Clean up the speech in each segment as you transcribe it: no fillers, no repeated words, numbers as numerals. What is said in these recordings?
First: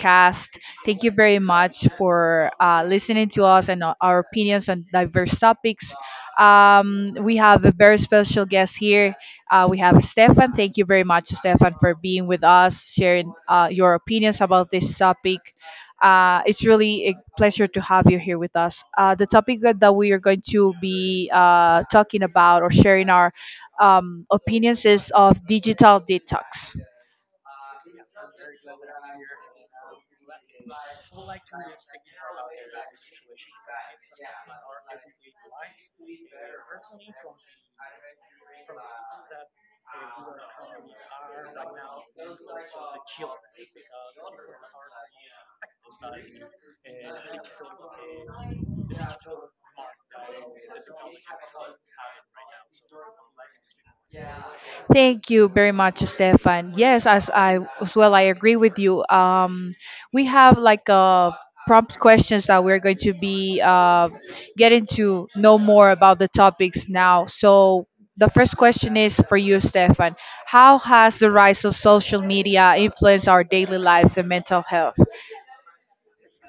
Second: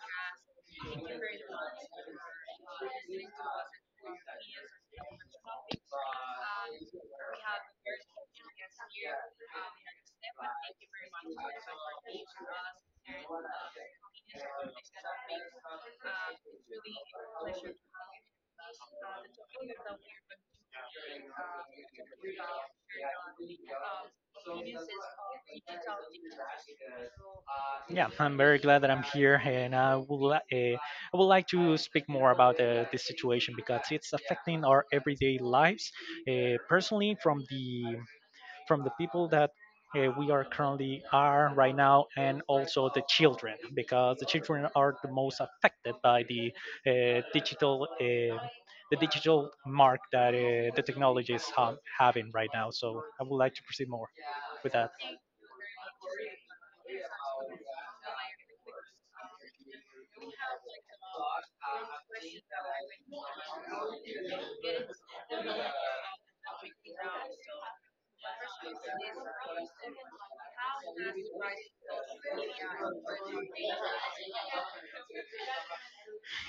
podcast. Thank you very much for listening to us and our opinions on diverse topics. We have a very special guest here. We have Stefan. Thank you very much, Stefan, for being with us, sharing your opinions about this topic. It's really a pleasure to have you here with us. The topic that we are going to be talking about or sharing our opinions is of digital detox. Yeah, I'm very glad that I'm here, and I would like to speak more about this situation because it's affecting our everyday lives. Personally, from the people that we are currently are right now, and also the children, because the children are the most affected by the digital. The digital mark that the technology is having right now. So I would like to proceed more with that. Thank you very much, Stefan. Yes, as I as well, I agree with you. We have like prompt questions that we're going to be getting to know more about the topics now. So the first question is for you, Stefan. How has the rise of social media influenced our daily lives and mental health?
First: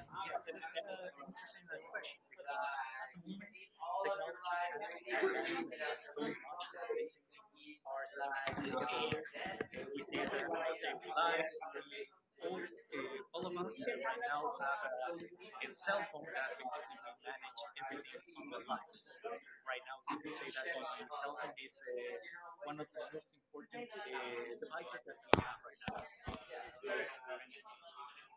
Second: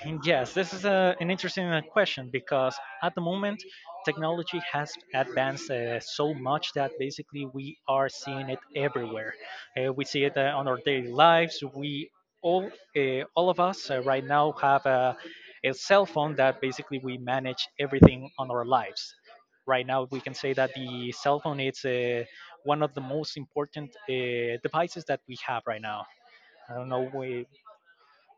And yes, this is an interesting question because at the moment, technology has advanced so much that basically we are seeing it everywhere. We see it on our daily lives. We all of us right now have a cell phone that basically we manage everything on our lives. Right now, we can say that the cell phone is one of the most important devices that we have right now. I don't know. We,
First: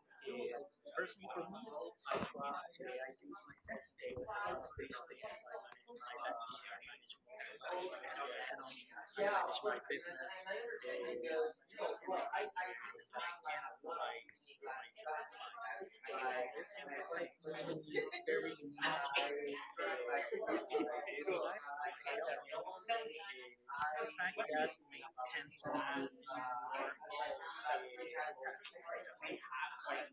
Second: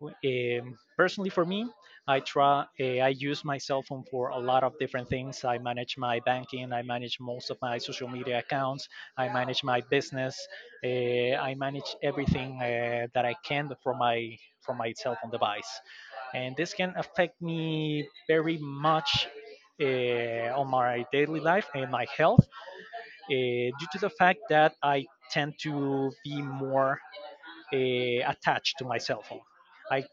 um, Personally, for me, I try. I use my cell phone for a lot of different things. I manage my banking. I manage most of my social media accounts. I manage my business. I manage everything that I can from my cell phone device, and this can affect me very much on my daily life and my health due to the fact that I tend to be more attached to my cell phone. I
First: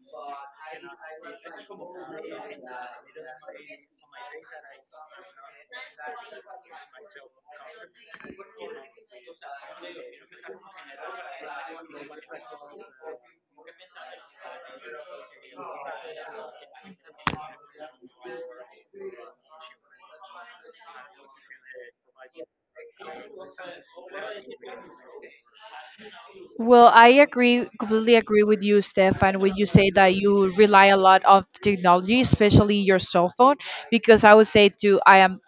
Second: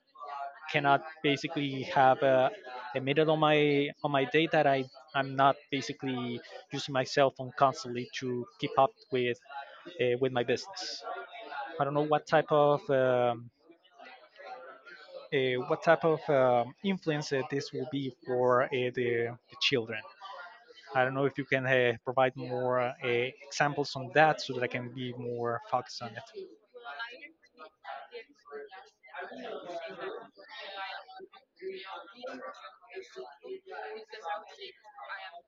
cannot basically have a minute on my day that I'm not basically using my cell phone constantly to keep up with my business. I don't know what type of influence this will be for the children. I don't know if you can provide more examples on that so that I can be more focused on it. Well, I agree, completely agree with you, Stefan, when you say that you rely a lot on technology, especially your cell phone, because I would say too, I am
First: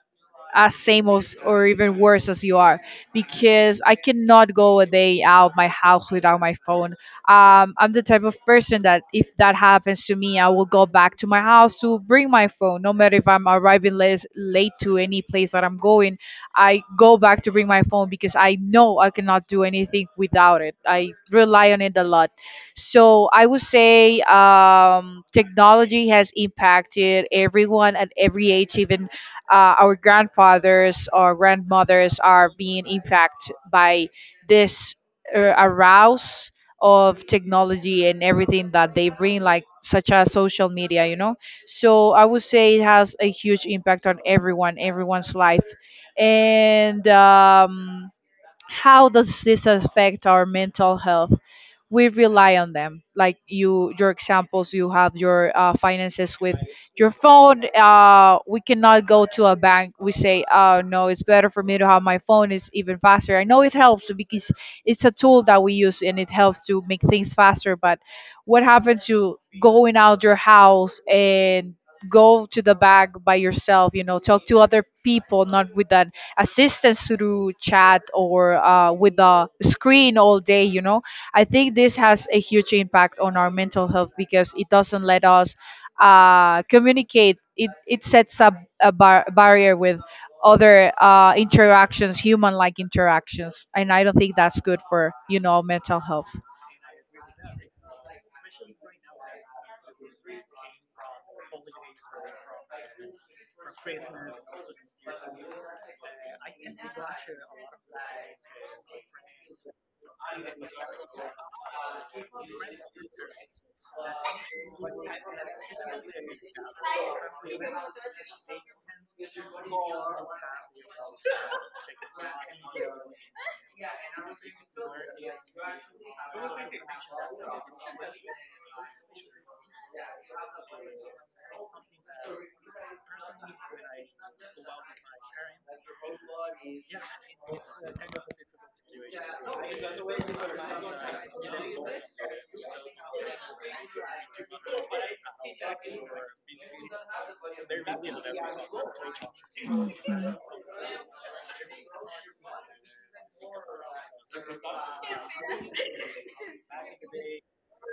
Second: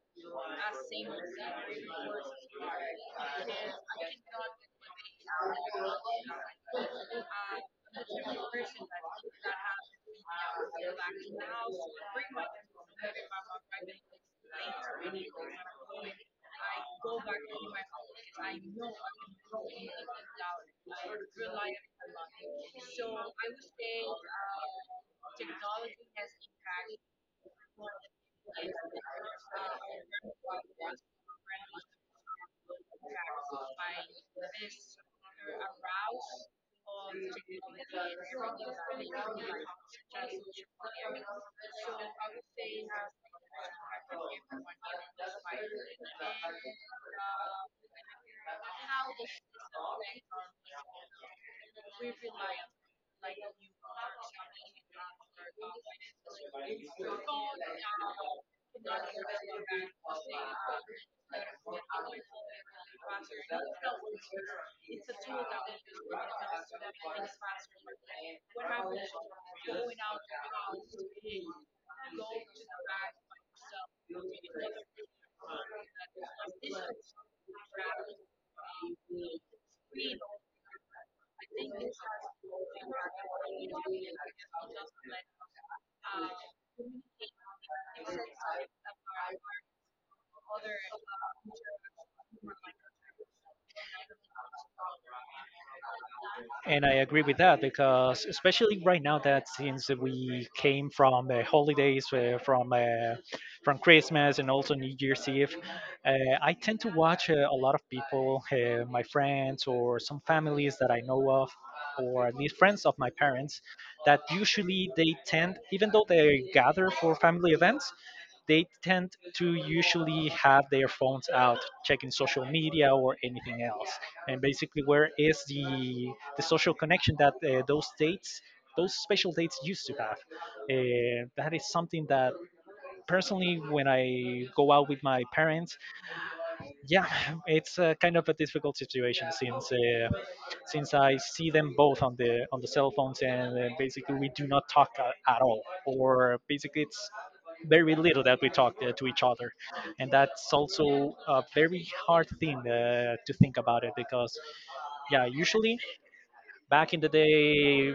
as same as or even worse as you are, because I cannot go a day out my house without my phone. I'm the type of person that if that happens to me, I will go back to my house to bring my phone, no matter if I'm arriving late to any place that I'm going. I go back to bring my phone because I know I cannot do anything without it. I rely on it a lot. So I would say technology has impacted everyone at every age. Even our grandfathers or grandmothers are being impacted by this arouse of technology and everything that they bring, like such as social media, you know. So I would say it has a huge impact on everyone, everyone's life. And how does this affect our mental health? We rely on them, like you, your examples, you have your finances with your phone. We cannot go to a bank. We say, oh no, it's better for me to have my phone, it's even faster. I know it helps because it's a tool that we use and it helps to make things faster. But what happened to going out your house and go to the bank by yourself, you know, talk to other people, not with an assistance through chat or with a screen all day, you know. I think this has a huge impact on our mental health because it doesn't let us communicate. It sets up a barrier with other interactions, human-like interactions, and I don't think that's good for, you know, mental health. And I agree with that because, especially right now, that since we came from the holidays, from Christmas and also New Year's Eve, uh, I tend to watch a lot of people, my friends or some families that I know of, or at least friends of my parents, that usually they tend, even though they gather for family events, they tend to usually have their phones out checking social media or anything else, and basically, where is the social connection that those special dates used to have? That is something that personally, when I go out with my parents, yeah, it's kind of a difficult situation since I see them both on the cell phones, and basically we do not talk at all, or basically it's very little that we talk to each other. And that's also a very hard thing to think about, it because yeah, usually back in the day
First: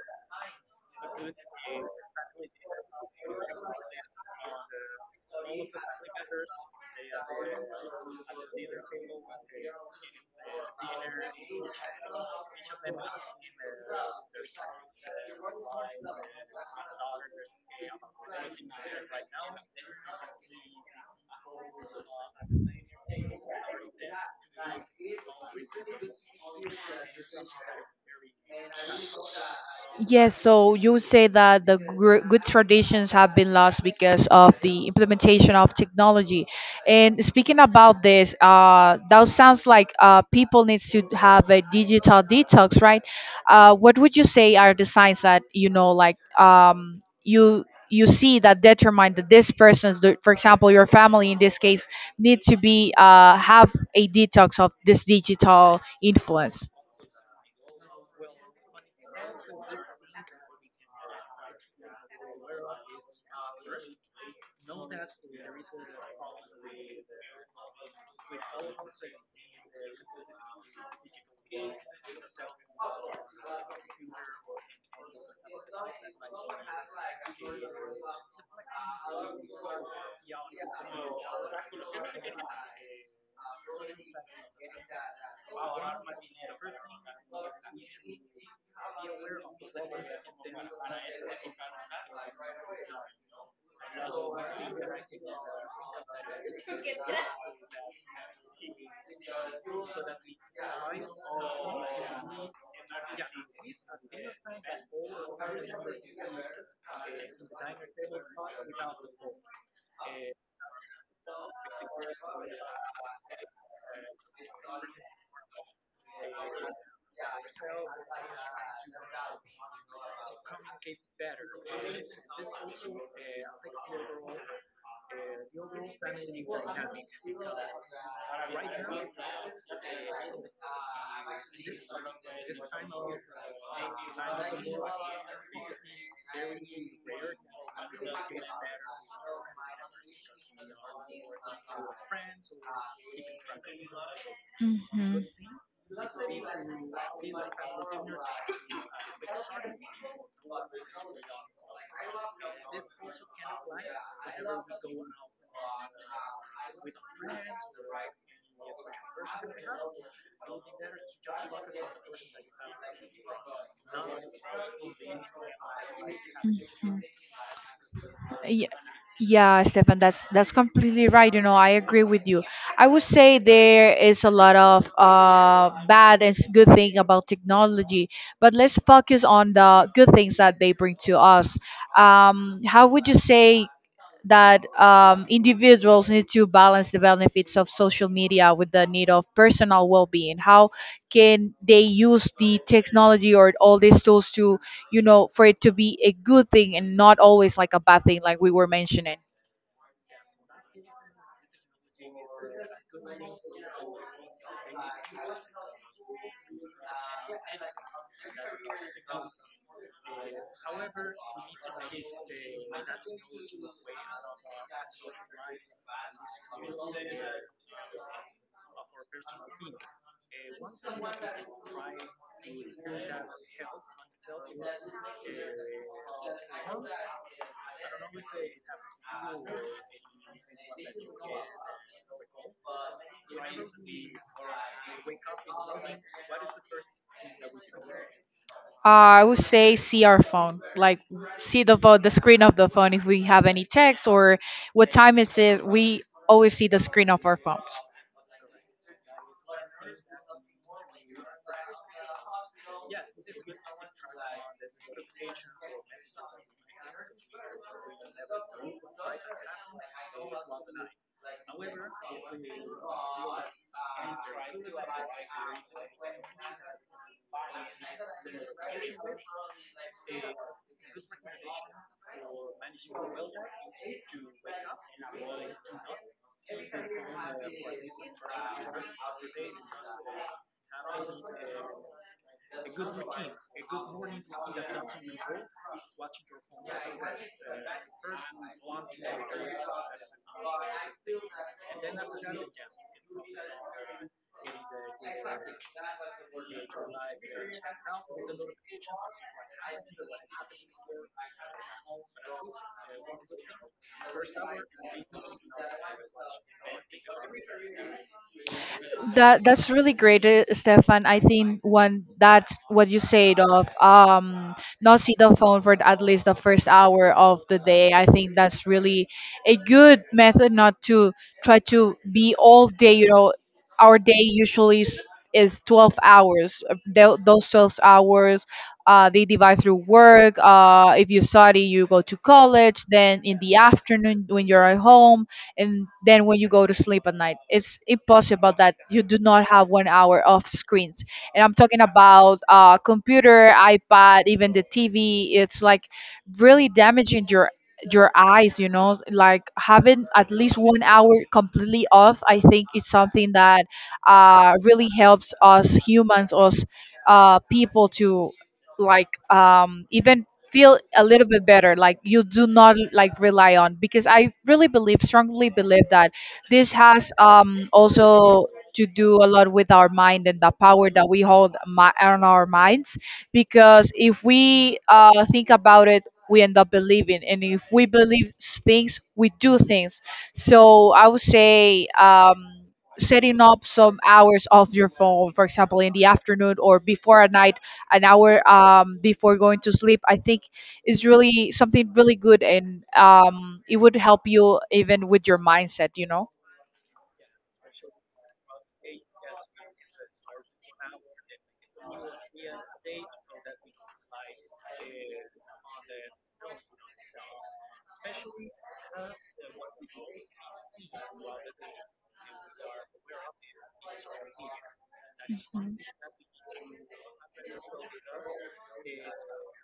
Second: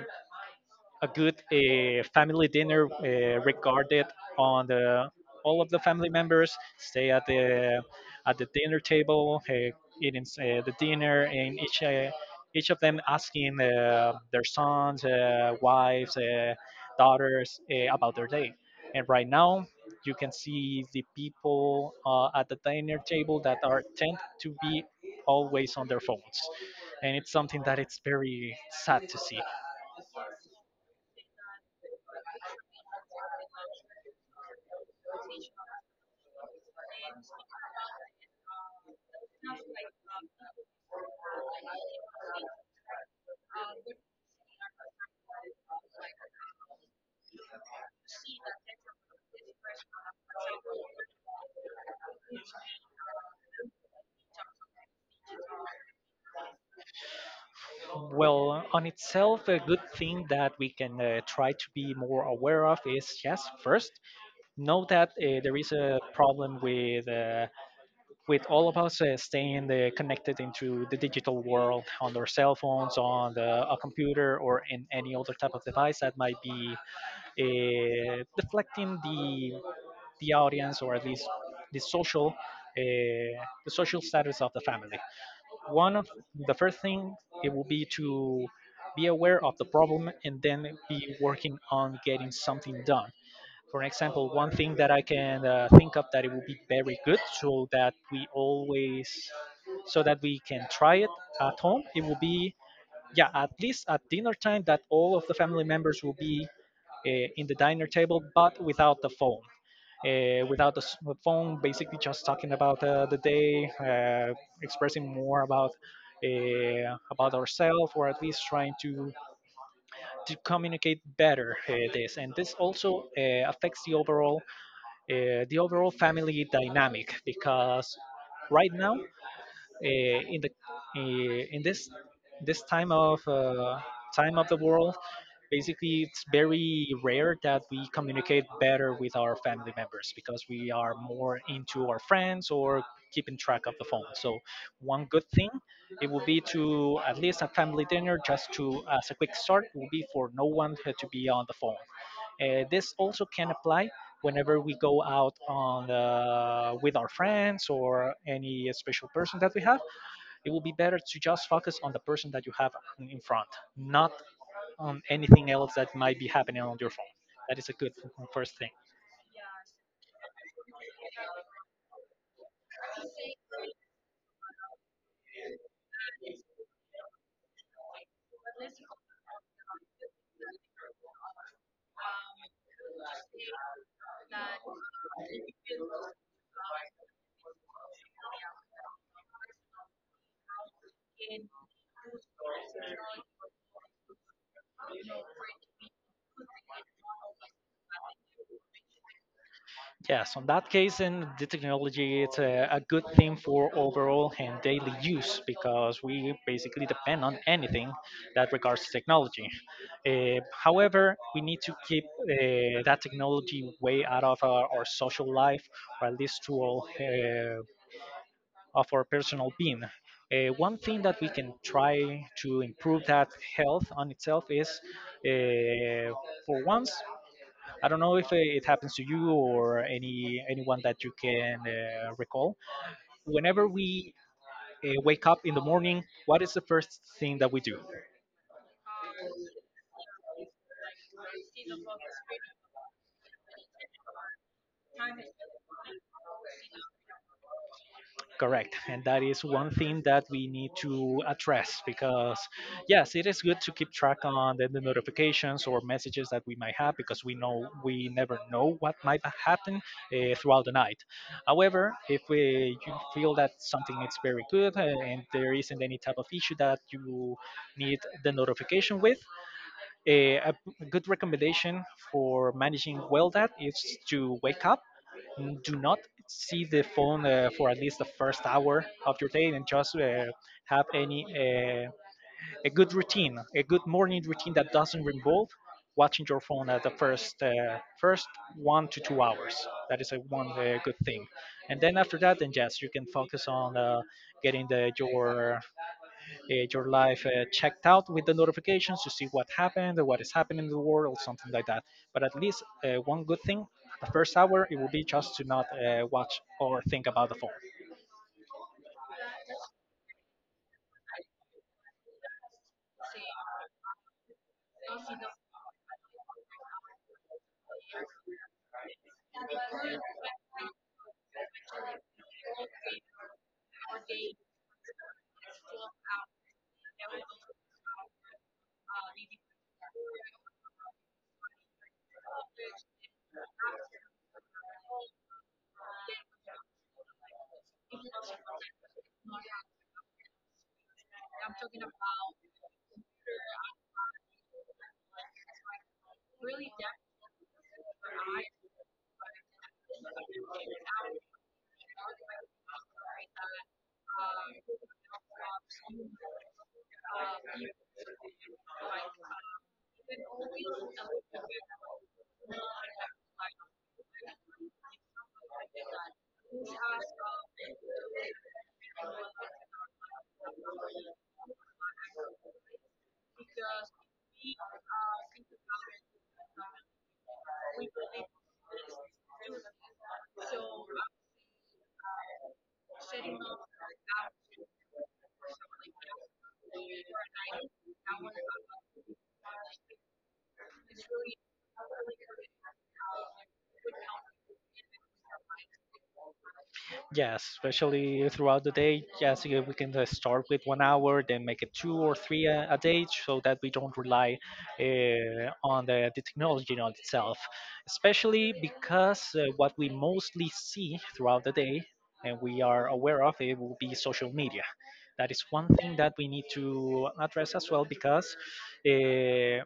a good family dinner regarded on the all of the family members stay at the dinner table eating the dinner, and each of them asking their sons, wives, daughters about their day. And right now you can see the people at the dinner table that are tend to be always on their phones, and it's something that it's very sad to see. Yes, so you say that the good traditions have been lost because of the implementation of technology. And speaking about this, that sounds like people needs to have a digital detox, right? What would you say are the signs that, you know, like you you see that determine that this person's, for example, your family in this case, need to be have a detox of this digital influence. Well, on itself, a good thing that we can try to be more aware of is, yes, first, know that there is a problem with all of us staying connected into the digital world on our cell phones, on a computer, or in any other type of device that might be deflecting the audience, or at least the social uh, the social status of the family. One of the first thing, it will be to be aware of the problem and then be working on getting something done. For example, one thing that I can think of that it will be very good so that we always, so that we can try it at home, it will be, yeah, at least at dinner time, that all of the family members will be uh, in the diner table, but without the phone. Without the s- The phone, basically just talking about the day, uh, expressing more about ourselves, or at least trying to communicate better this. And this also affects the overall family dynamic because right now eh, in the in this this time of the world, basically it's very rare that we communicate better with our family members because we are more into our friends or keeping track of the phone. So one good Mhm. thing, it would be to at least a family dinner, just to as a quick start, will be for no one to be on the phone. This also can apply whenever we go out on with our friends our or any that special person that we have. It will be better to just focus on the person that you have in front, not on anything else that might be happening in on your Mhm. phone. your That is a good first thing. Ye- Yeah, Stefan, that's completely right. You know, I agree with you. I would say there is a lot of bad and good thing about technology, but let's focus on the good things that they bring to us. How would you say that individuals need to balance the benefits of social media with the need of personal well-being? How can they use the technology or all these tools to, you know, for it to be a good thing and not always like a bad thing like we were mentioning? Yeah, so in that case, in the technology, it's a good thing for overall and daily use because we basically depend on anything that regards to technology. However, we need to keep that technology way out of our social life, or at least to all of our personal being. One thing that we can try to improve that health on itself is, uh, for once, I don't know if it happens to you or anyone that you can recall. Whenever we wake up in the morning, what is the first thing that we do? I would say see our phone, like see the phone, the screen of the phone. If we have any text or what time is it, we always see the screen of our phones. Correct. And that is one thing that we need to address because, yes, it is good to keep track on the notifications or messages that we might have, because we know, we never know what might happen throughout the night. However, if you feel that something is very good and there isn't any type of issue that you need the notification with, a good recommendation for managing well, that is to wake up, do not see the phone for at least the first hour of your day, and just have any a good routine, a good morning routine that doesn't involve watching your phone at the first 1 to 2 hours. That is a one good thing, and then after that, then yes, you can focus on getting the your life checked out with the notifications to see what happened, or It's what like, is happening in the world, or something like that. But at least one good thing, the first hour, it will be just to not watch or think about the phone. that that's really great, Stefan. I think one that's what you said of not see the phone for at least the first hour of the day. I think that's really a good method not to try to be all day, you know, our day usually is 12 hours. Those 12 hours, they divide through work. If you study, you go to college. Then in the afternoon, when you're at home, and then when you go to sleep at night, it's impossible that you do not have 1 hour of screens. And I'm talking about computer, iPad, even the TV. It's like really damaging your eyes, you know, like having at least 1 hour completely off, I think it's something that really helps us humans, us people to like even feel a little bit better. Like you do not like rely on, because I really believe, strongly believe that this has also to do a lot with our mind and the power that we hold on our minds, because if we think about it, we end up believing, and if we believe things, we do things. So I would say setting up some hours off your phone, for example in the afternoon or before a night, an hour before going to sleep, I think is really something really good, and it would help you even with your mindset, you know. Yes, especially throughout the day. Yes, yeah, we can start with 1 hour, then make it two or three a day, so that we don't rely on the technology on itself. Especially because what we mostly see throughout the day, and we are aware of, it will be social media. That is one Mhm. thing that we need to address as well, because uh,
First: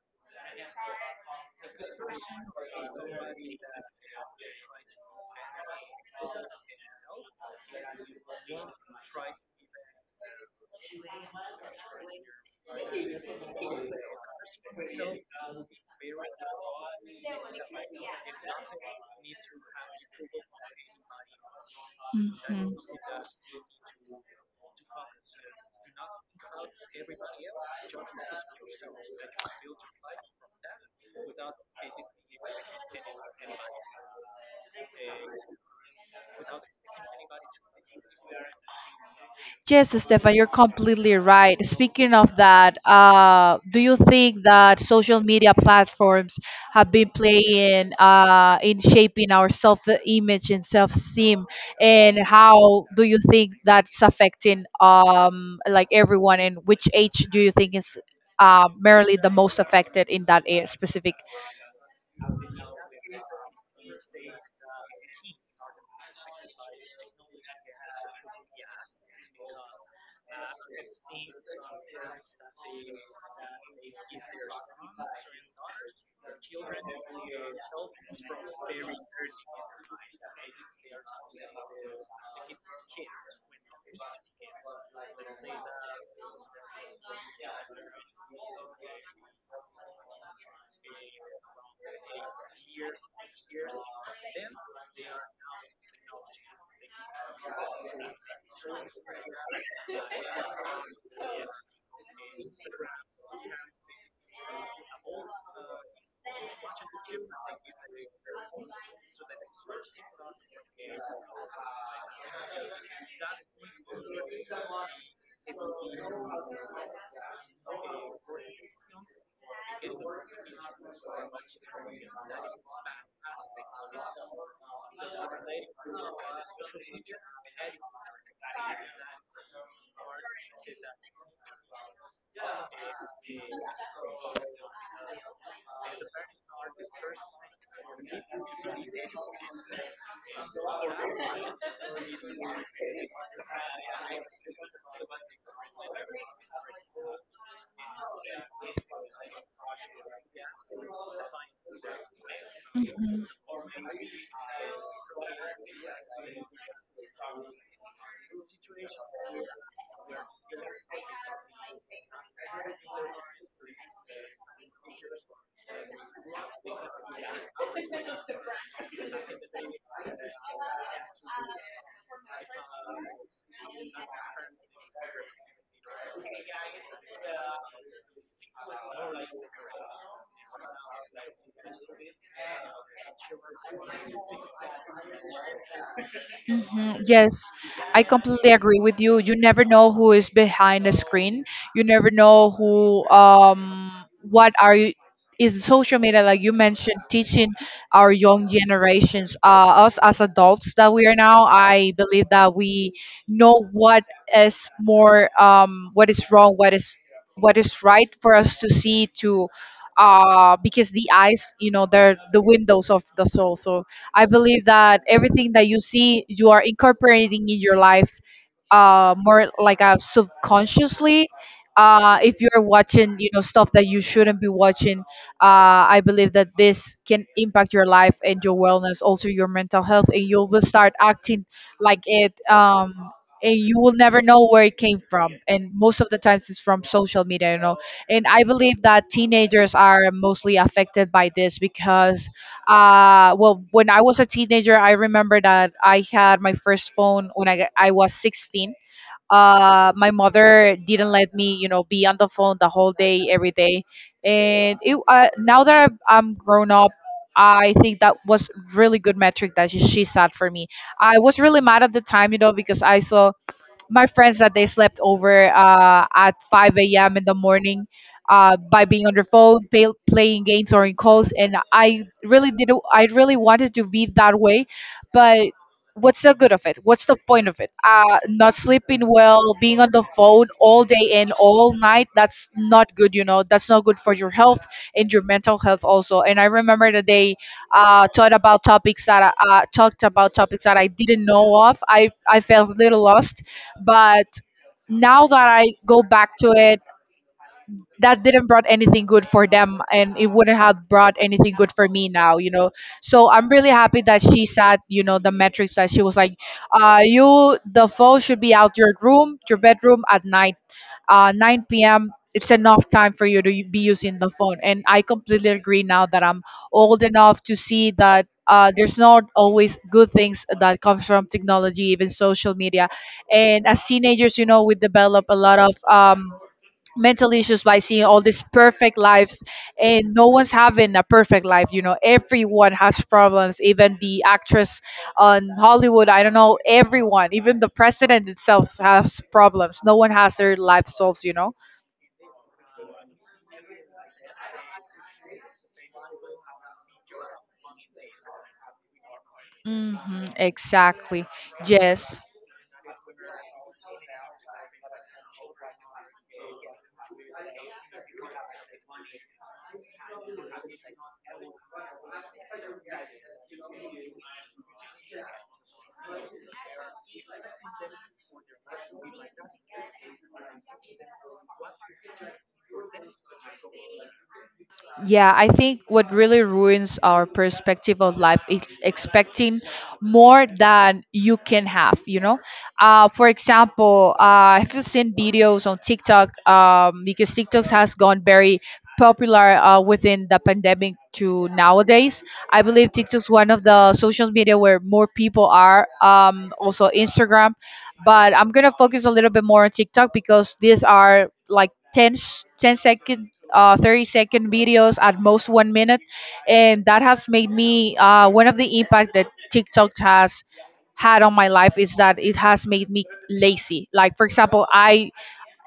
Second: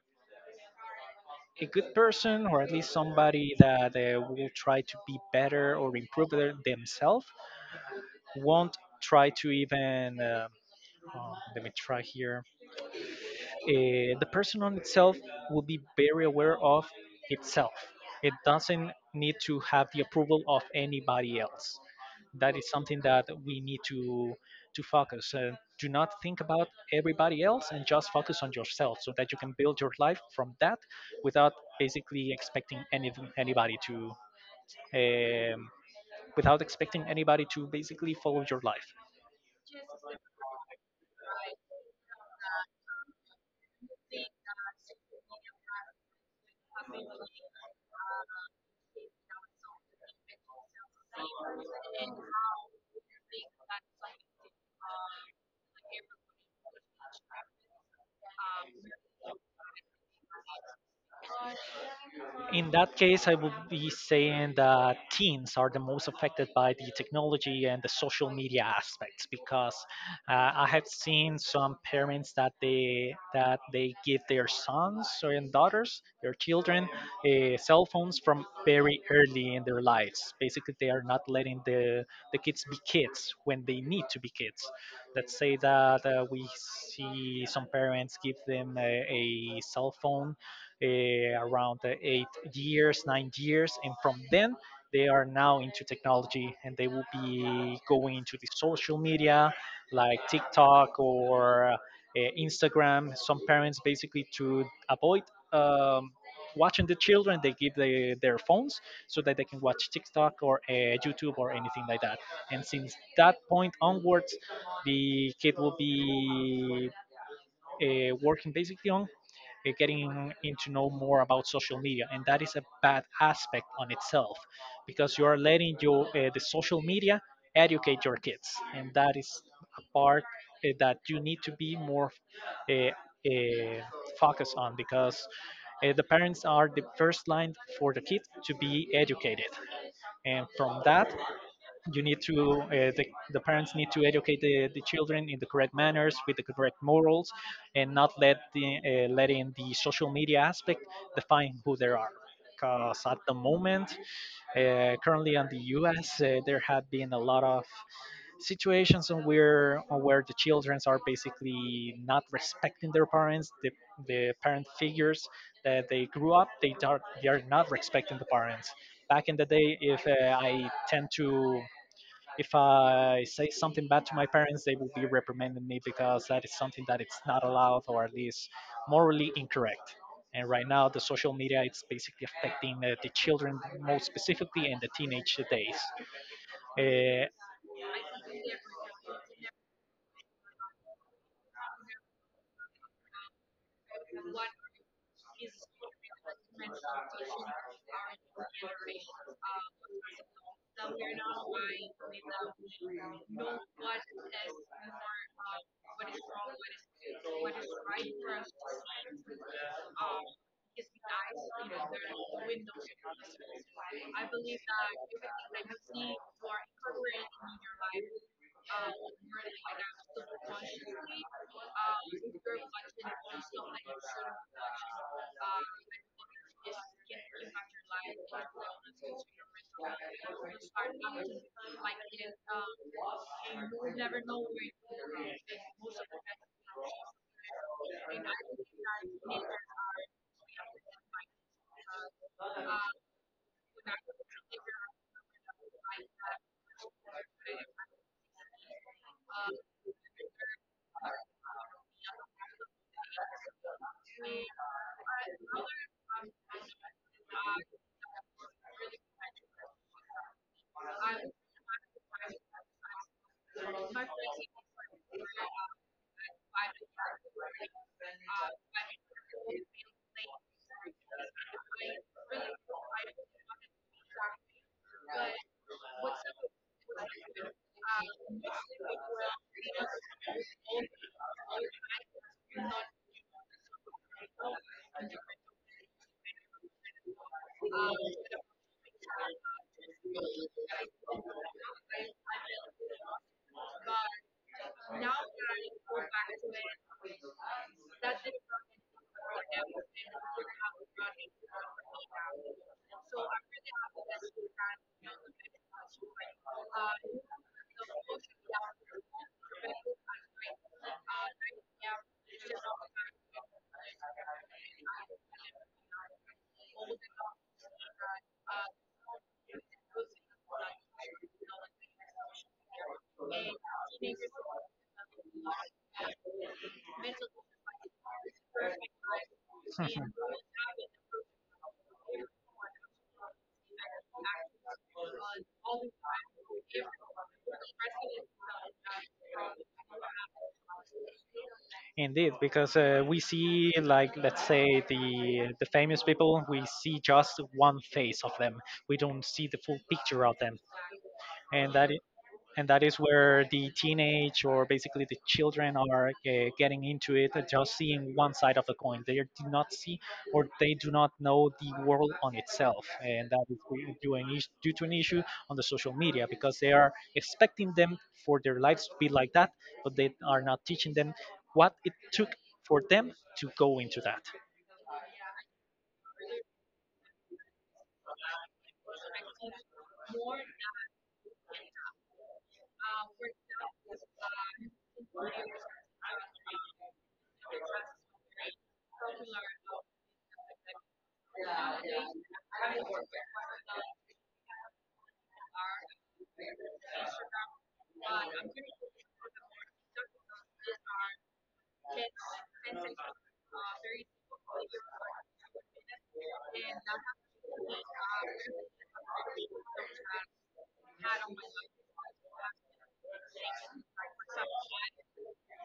a good person, or at least somebody that will try to be better or improve themselves, won't try to even let me try here, the person on itself will be very aware of itself. It doesn't need to have the approval of anybody else. That is something that we need to focus do not think about everybody else and just focus on yourself so that you can build your life from that, without basically expecting anything anybody to, um, without expecting anybody to basically follow your life. Yes, Stefan, you're completely right. Speaking of that, do you think that social media platforms have been playing in shaping our self-image and self-esteem, and how do you think that's affecting like everyone, and which age do you think is merely the most affected in that specific? In that case, I would be saying that teens are the most affected by the technology and the social media aspects because I have seen some parents that they give their sons and daughters, their children, cell phones from very early in their lives. Basically, they are not letting the kids be kids when they need to be kids. Let's say that we see some parents give them a cell phone around 8 years, 9 years, and from then they are now into technology, and they will be going into the social media like TikTok or Instagram. Some parents, basically to avoid um, watching the children, they give their phones so that they can watch TikTok or YouTube or anything like that. And since that point onwards, the kid will be working basically on getting in to know more about social media, and that is a bad aspect on itself because you are letting you the social media educate your kids, and that is a part that you need to be more uh, uh, focused on because the parents are the first line for the kid to be educated. And from that you need to the parents need to educate the children in the correct manners with the correct morals, and not let the letting the social media aspect define who they are. Because at Mhm. the moment currently in the us, there have been a lot of situations on where the children are basically not respecting their parents, the parent figures that they grew up. They are not respecting the parents. Back in the day, if I tend to if I say something bad to my parents, they will be reprimanding me because that is something that it's not allowed, or at least morally incorrect. And right now, the social media it's basically affecting the children, most specifically in the teenage days. Mhm, Uh, yes, I completely agree with you. You never know who is behind the screen. You never know who, what are you, is social media, like you mentioned, teaching our young generations, us as adults that we are now. I believe that we know what is more, what is wrong, what is right for us to see to, because the eyes, you know, they're the windows of the soul. So I believe that everything that you see, you are incorporating in your life, more like subconsciously. If you're watching, you know, stuff that you shouldn't be watching, I believe that this can impact your life and your wellness, also your mental health, and you will start acting like it. And you will never know where it came from. And most of the times, it's from social media, you know. And I believe that teenagers are mostly affected by this, because well, when I was a teenager, I remember that I had my first phone when I was 16. My mother didn't let me, you know, be on the phone the whole day, every day. And it, now that I'm grown up, I think that was really good metric that she set for me. I was really mad at the time, you know, because I saw my friends that they slept over at 5 a.m. in the morning by being on their phone, playing games or in calls. And I really didn't, I really wanted to be that way, but what's the good of it? What's the point of it? Not sleeping well, being on the phone all day and all night, that's not good, you know, that's not good for your health and your mental health also. And I remember that they taught about topics that I, talked about topics that I didn't know of. I felt a little lost, but now that I go back to it, that didn't brought anything good for them, and it wouldn't have brought anything good for me now, you know. So I'm really happy that she sat, you know, the metrics that she was like, you, the phone should be out your room, your bedroom at night. 9 p.m. it's enough time for you to be using the phone, and I completely agree now that I'm old enough to see that there's not always good things that comes from technology, even social media. And as teenagers, you know, we develop a lot of mental issues by seeing all these perfect lives, and no one's having a perfect life, you know. Everyone has problems, even the actress on Hollywood, I don't know, everyone, even the president itself has problems. No one has their life solved, you know. Indeed, because we see, like, let's say the famous people, we see just one face of them. We don't see the full Hmm. picture of them, Exactly. and that Yes. and that is where the teenage, or basically the children, are getting into it and just seeing one side of the coin. They do not see or they do not know the world on itself, and that is due due to an issue on the social media, because they are expecting them for their lives to be like that, but they are not teaching them what it took for them to go into that. Yeah, I think what really ruins our perspective of life is expecting more than you can have, you know? For example, have you seen videos on TikTok? Because TikTok has gone very popular within the pandemic to nowadays. I believe TikTok's one of the social media where more people are, also Instagram. But I'm going to focus a little bit more on TikTok because these are like 10 second 30-second videos at most 1 minute. And that has made me one of the impact that TikTok has had on my life is that it has made me lazy. Like, for example, i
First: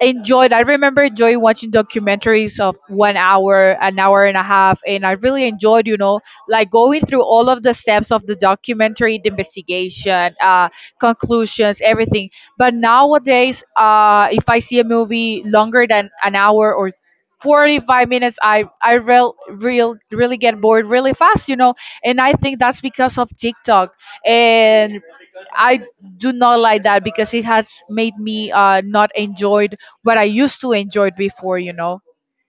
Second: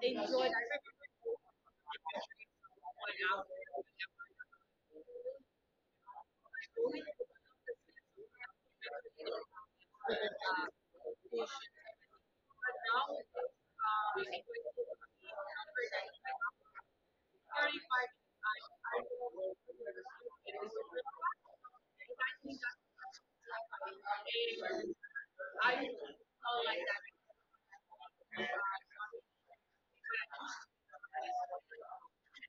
enjoyed I remember enjoying watching documentaries of 1 hour, an hour and a half, and I really enjoyed, you know, like going through all of the steps of the documentary, the investigation, conclusions, everything. But nowadays, if I see a movie longer than an hour or 45 minutes, I really get bored really fast, you know. And I think that's because of TikTok. And I do not like that because it has made me not enjoyed what I used to enjoy before, you know.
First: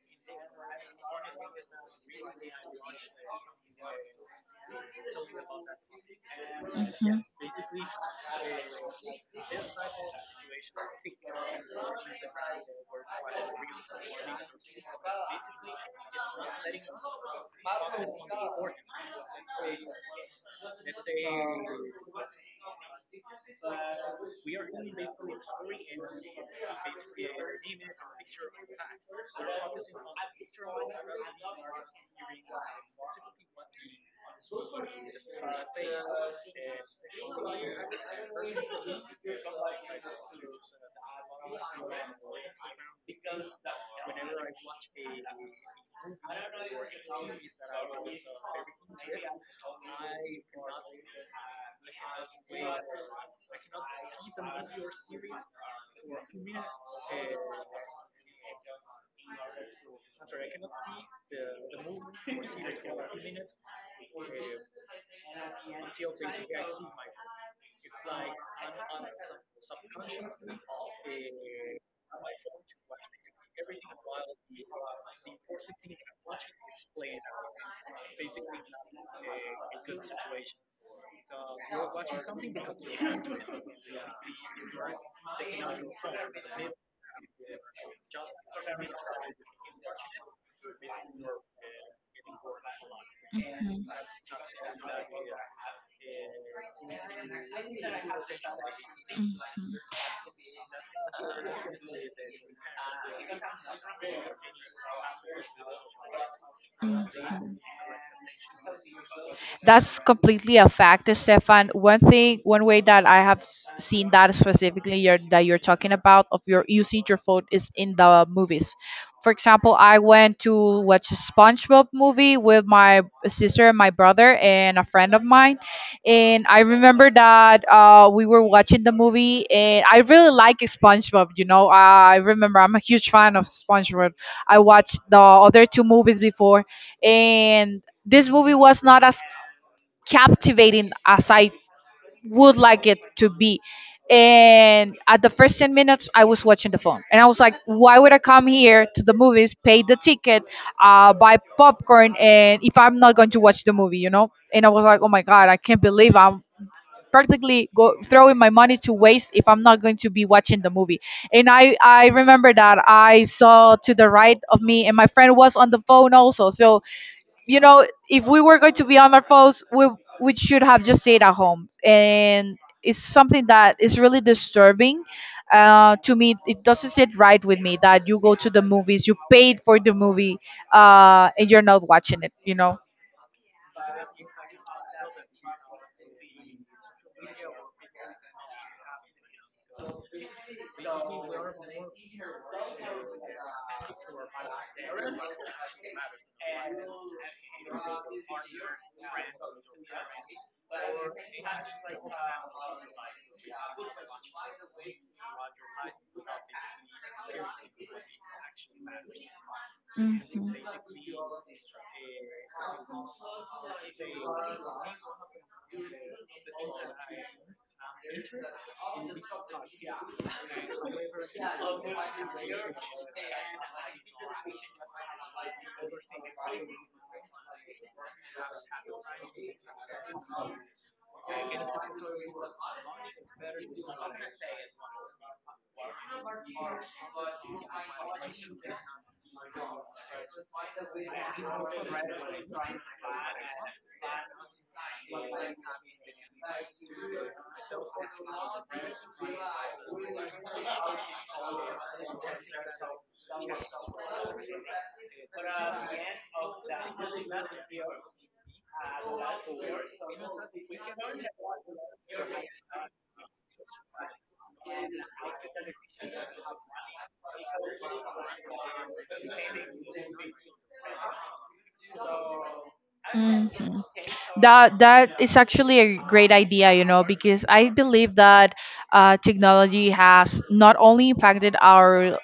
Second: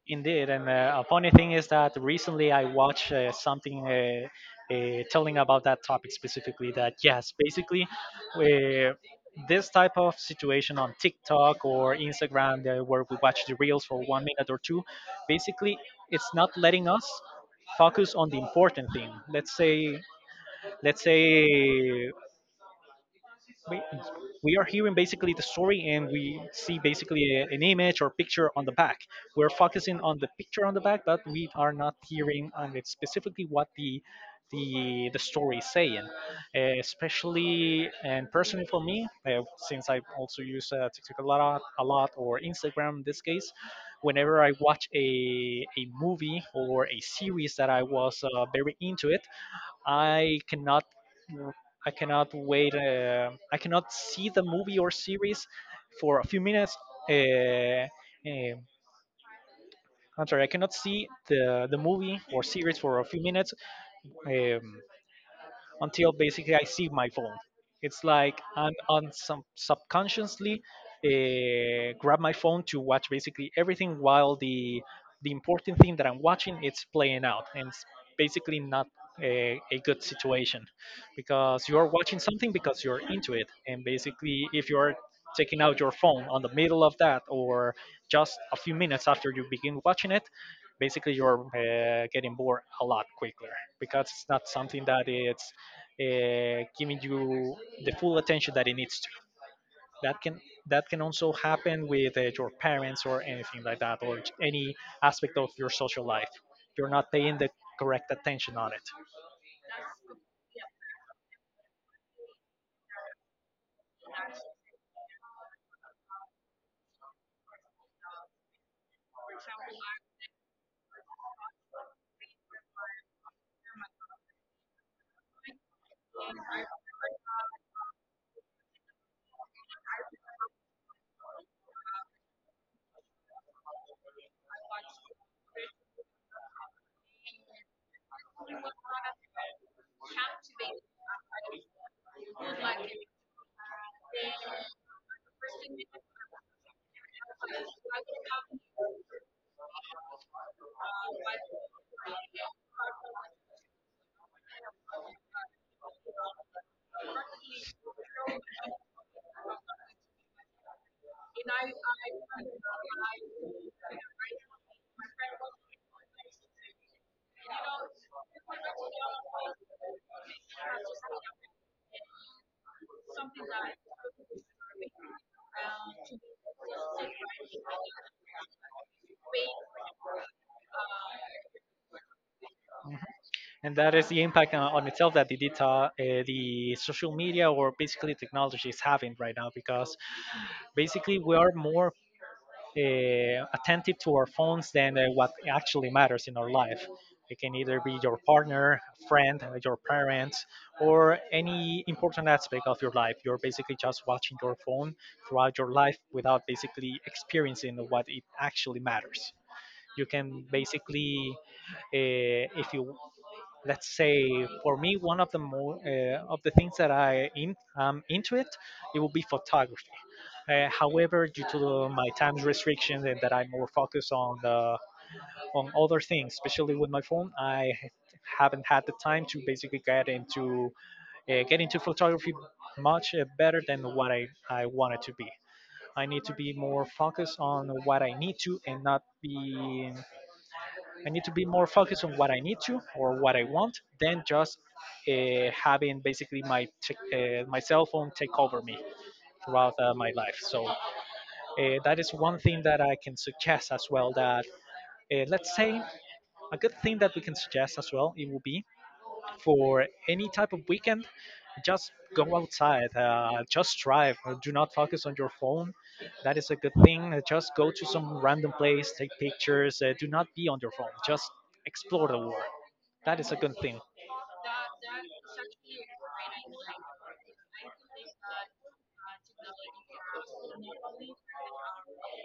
Indeed, and a funny thing is that recently I watched something telling about that topic specifically. That Mhm. yes, basically, uh, this type of situation on TikTok or Instagram, where we watch the reels for 1 minute or two, basically, it's not letting us focus on the important thing. Let's say we, we are hearing basically the story, and we see basically an image or picture on the back. We're focusing on the picture on the back, but we are not hearing on it specifically what the story is saying. Especially and personally for me, since I also use TikTok a lot, a lot, or Instagram in this case, whenever I watch a movie or a series that I was very into it, I cannot wait. I cannot see the movie or series for a few minutes. Uh, um I'm sorry, I cannot see the movie or series for a few minutes. Um, until basically I see my phone. It's like I'm on some subconsciously grab my phone to watch basically everything while the important thing that I'm watching it's playing out, and it's basically not a good situation, because you're watching something because you're into it, and basically if you're taking out your phone on the middle of that, or just a few minutes after you begin watching it, basically you're getting bored a lot quicker because it's not something that it's giving you the full attention that it needs to. Mhm. That can that can also happen with your parents or anything like that, or any aspect of your social life. You're not paying the correct attention on it. That's completely a fact, Stefan. One thing, one way that I have seen that, specifically that you're talking about, of your using your phone is in the movies. For example, I went to watch a SpongeBob movie with my sister and my brother and a friend of mine, and I remember that we were watching the movie, and I really like SpongeBob. You know, I remember I'm a huge fan of SpongeBob. I watched the other two movies before, and this movie was not as captivating as I would like it to be. And at the first 10 minutes, I was watching the phone. And I was like, why would I come here to the movies, pay the ticket, buy popcorn, and if I'm not going to watch the movie, you know? And I was like, oh my God, I can't believe I'm practically throwing my money to waste if I'm not going to be watching the movie. And I remember that I saw to the right of me, and my friend was on the phone also. So you know, if we were going to be on our phones, we should have just stayed at home. And it's something that is really disturbing. To me, it doesn't sit right with me that you go to the movies, you paid for the movie, and you're not watching it, you know. And that is the impact on itself that the data, the social media, or basically technology is having right now. Because basically we are more attentive to our phones than what actually matters in our life. It can either be your partner, friend, your parents, or any important aspect of your life. You're basically just watching your phone throughout your life without basically experiencing what it actually matters. You can basically, if you let's say for me, one of the more of the things that am into it, it will be photography. However, due to my time restrictions, and that I'm more focused on the on other things, especially with my phone, I haven't had the time to basically get into photography much better than what I want it to be. I need to be more focused on what I need to and not be I need to be more focused on what I need to or what I want, than just having basically my cell phone take over me throughout my life. So that is one thing that I can suggest as well. That Let's say a good thing that we can suggest as well, it will be for any type of weekend just go outside, just drive. Do not focus on your phone, that is a good thing. Just go to some random place, take pictures, do not be on your phone, just explore the world, that is a And good thing. mhm. That, that is actually a great idea, you know, because I believe that technology has not only impacted our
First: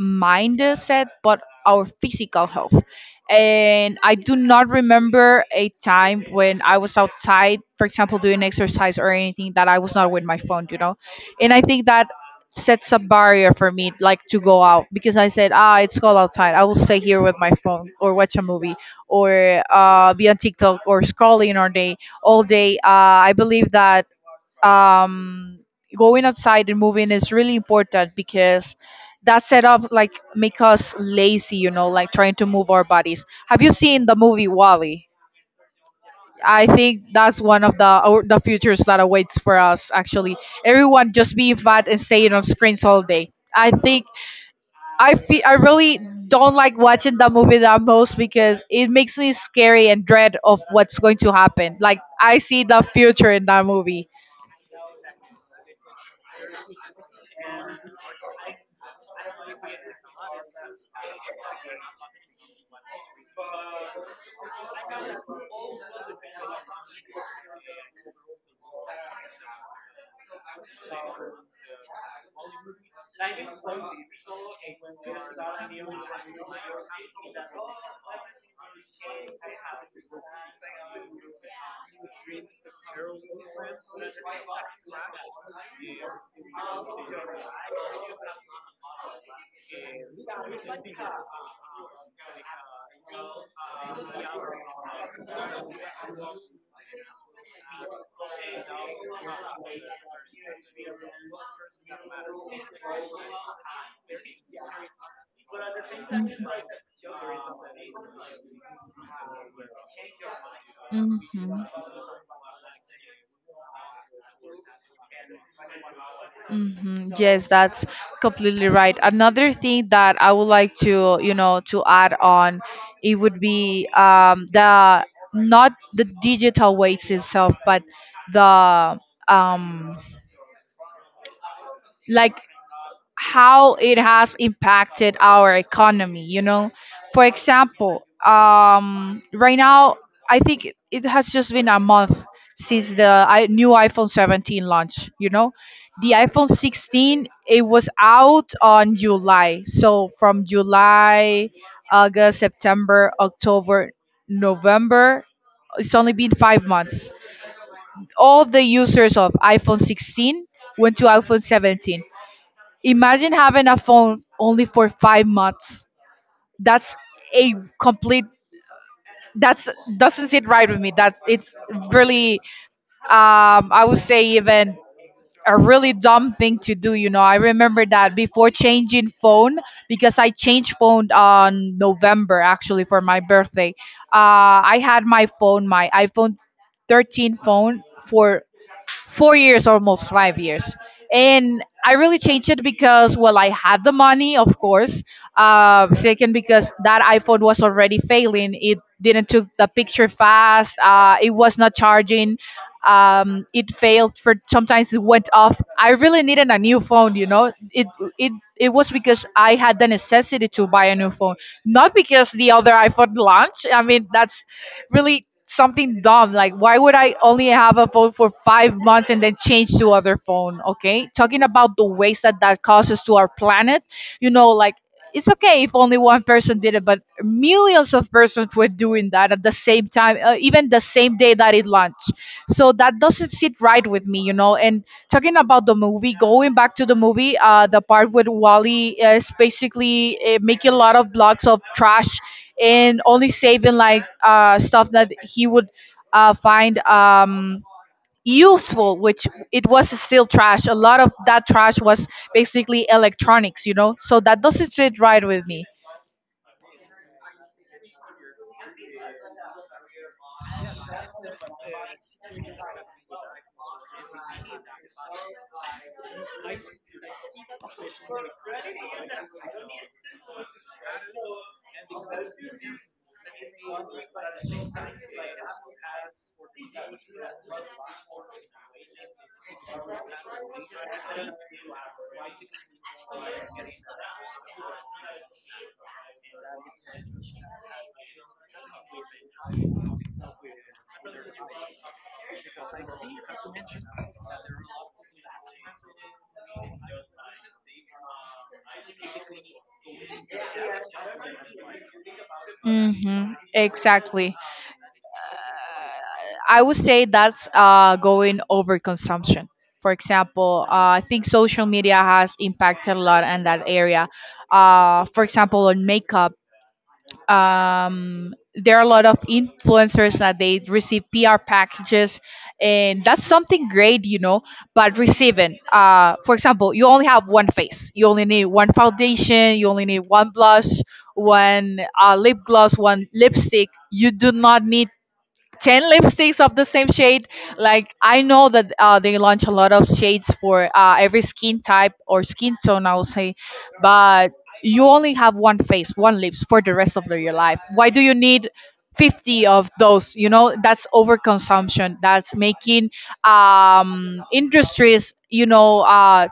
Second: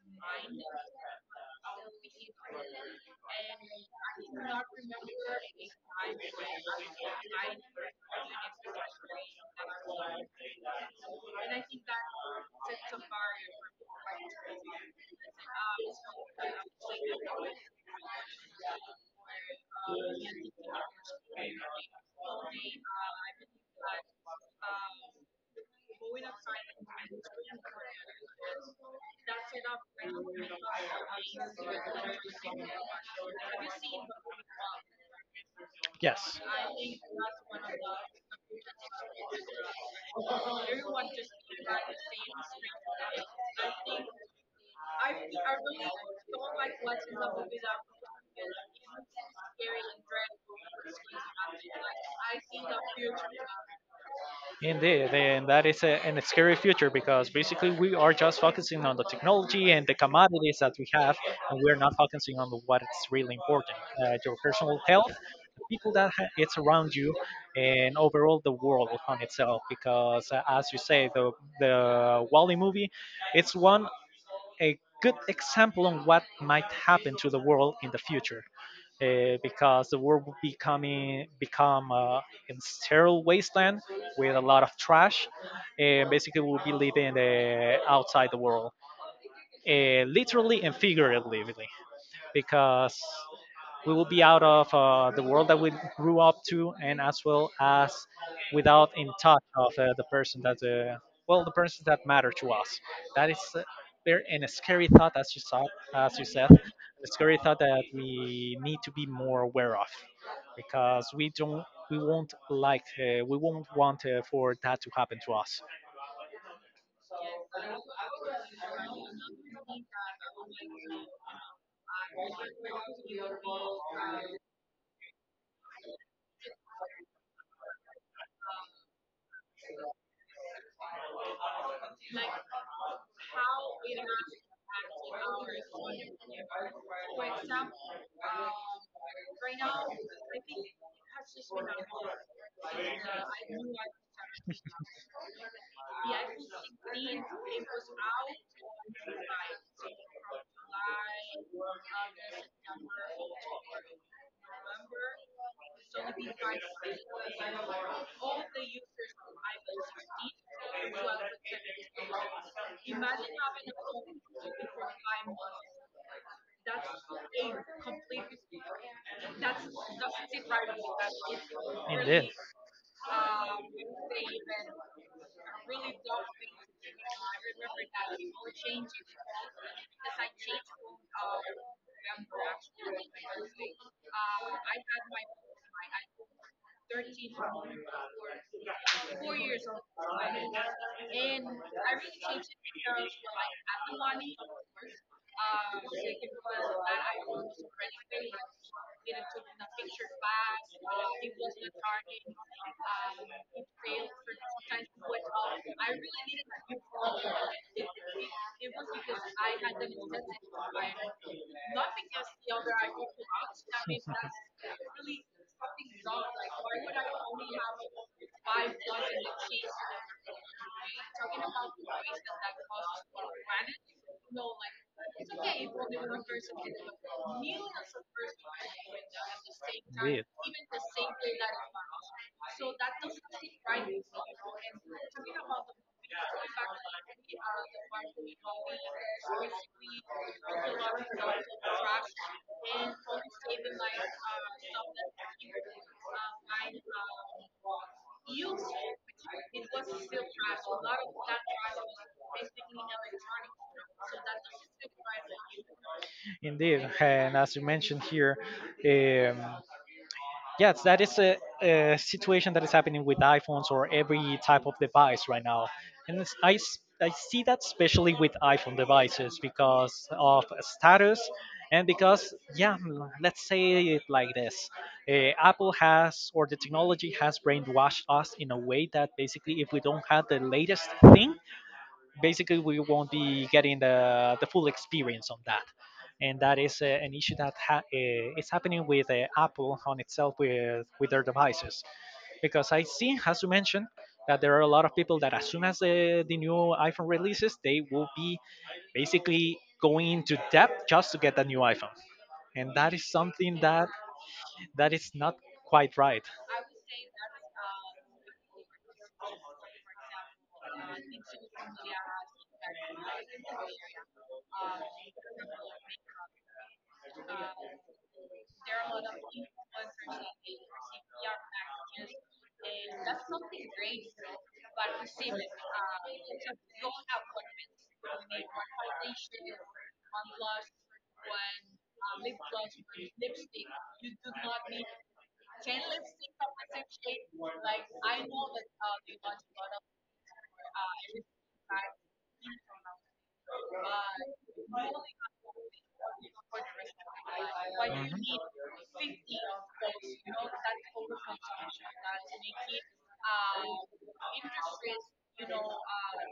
mindset but our physical health. And I do not remember a time when I was outside, for example, doing exercise or anything, that I was not with my phone, you know. And I think that sets a barrier for me, like, to go out, because I said, ah, it's cold outside, I will stay here with my phone or watch a movie or be on TikTok or scrolling all day. I believe that um, going outside and moving is really important because that setup, like, make us lazy, you know, like trying to move our bodies. Have you seen the movie Wally? Yes. I think that's one of the, or the futures that awaits for us. Actually, everyone just being fat and staying on screens all day. I think I feel I really don't like watching that movie, that most, because it makes me scary and dread of what's going to happen. Like, I see the future in that movie. Indeed, and that is an scary future, because basically we are just focusing on the technology and the commodities that we have, and we're not focusing on what is really important: your personal health, the people that it's around you, and overall the world on itself. Because as you say, the Wally movie, it's one a good example on what might happen to the world in the future. Because the world will becoming become a sterile wasteland with a lot of trash, and basically we'll be living outside the world, literally and figuratively, because we will be out of the world that we grew up to, and as well as without in touch of the persons that matter to us. That is very and a scary thought, as you saw, as you said, a scary thought that we need to be more aware of, because Mhm. We won't like, we won't want for that to happen to us. Hmm. Yes, that's completely right. Another thing that I would like to, you know, to add on, it would be the, not the digital weights itself, but the um, like, how it has impacted our economy, you know. For example, right now, I think it has just been a month since the new iPhone 17 launch, you know. The iPhone 16, it was out on July. So from July, August, September, October, November, it's only been 5 months, all the users of iPhone 16 went to iPhone 17. Imagine having a phone only for 5 months. That's a complete. That's, doesn't sit right with me. That's, it's really. I would say even a really dumb thing to do. You know, I remember that before changing phone, because I changed phone on November, actually, for my birthday. I had my phone, my iPhone 13 phone, for 4 years, almost 5 years. And I really changed it because, well, I had the money, of course. Second, because that iPhone was already failing. It didn't took the picture fast. It was not charging. It failed, for sometimes it went off. I really needed a new phone. You know, it was because I had the necessity to buy a new phone, not because the other iPhone launched. I mean, that's really something dumb. Like, why would I only have a phone for 5 months and then change to other phone? Okay, talking about the waste that that causes to our planet. You know, like, it's okay if only one person did it, but millions of persons were doing that at the same time, even the same day that it launched. So that doesn't sit right with me, you know. And talking about the movie, going back to the movie, the part with Wally is basically making a lot of blocks of trash and only saving like stuff that he would find useful, which it was still trash. A lot of that trash was basically electronics, you know. So that doesn't sit right with me. Indeed, and as you mentioned here, um, yes, that is a situation that is happening with iPhones or every type of device right now. And it's, I see that, especially with iPhone devices, because of status and because, yeah, let's say it like this, Apple has, or the technology has brainwashed us in a way that basically if we don't have the latest thing, basically we won't be getting the full experience on that. And that is an issue that is happening with Apple on itself with their devices. Because I see as you mentioned, that there are a lot of people that as soon as the new iPhone releases, they will be basically going into depth just to get the new iPhone. And that is Mm-hmm. something that Exactly. Is not quite right. I would say that's going overconsumption. For example, I think social media has impacted a lot in that area. For example, on makeup, there are a lot of influencers that they receive PR packages, and that's something great, you know. But receiving, for example, you only have one face. You only need one foundation. You only need one blush, one lip gloss, one lipstick. You do not need 10 lipsticks of the same shade. Like, I know that they launch a lot of shades for every skin type or skin tone, I would say. But you only have one face, one lips for the rest of the- your life. Why do you need 50 of those, you know? That's Mhm. overconsumption. That's making industries, you know, uh,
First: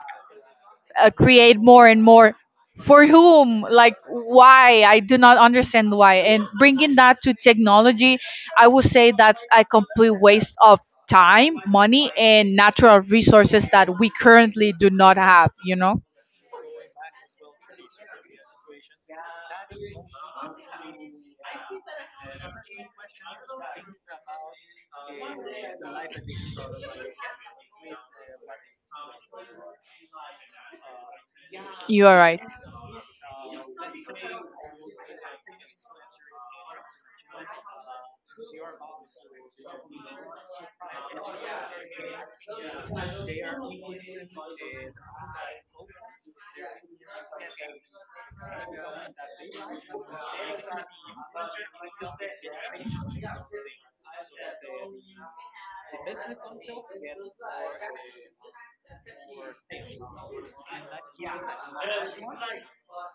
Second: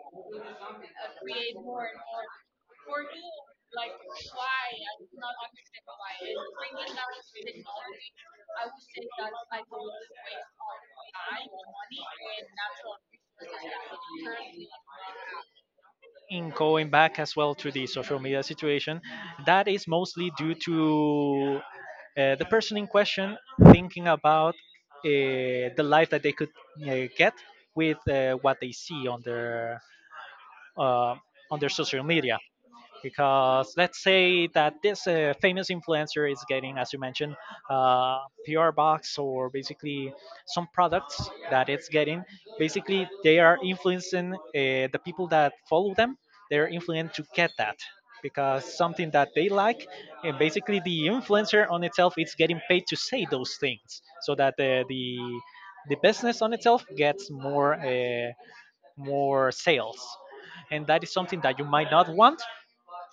uh, create more and more for whom. Like, why? I do not understand why. And bringing that to technology, I would say that's a complete waste of time, money and natural resources that we currently do not have, you know. In going back as well to the social media situation, that is mostly due to the person in question thinking about the life that they could get with what they see uh, on their You social are media. right. Because let's say that this famous influencer is getting, as you mentioned, uh, PR box, or basically some products that it's getting. Basically, they are influencing the people that follow them. They're influenced to get that because something that they like, and basically the influencer on itself is getting paid to say those things so that the business on itself gets more more sales. And that is something that you might not want,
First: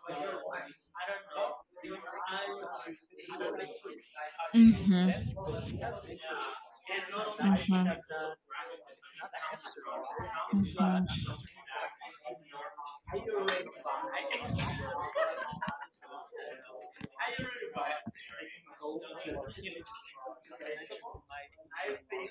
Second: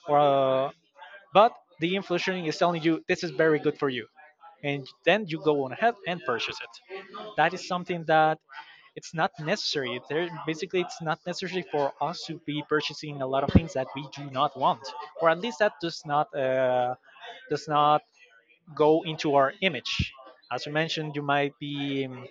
uh, but the inflation is telling you this is very good for you, and Mm-hmm. then you go on Mm-hmm. ahead and purchase it. That is something that it's not necessary there. Basically it's not necessary for us to be purchasing a lot of things that we do not want, or at least that does not go into our image. As you mentioned, you might be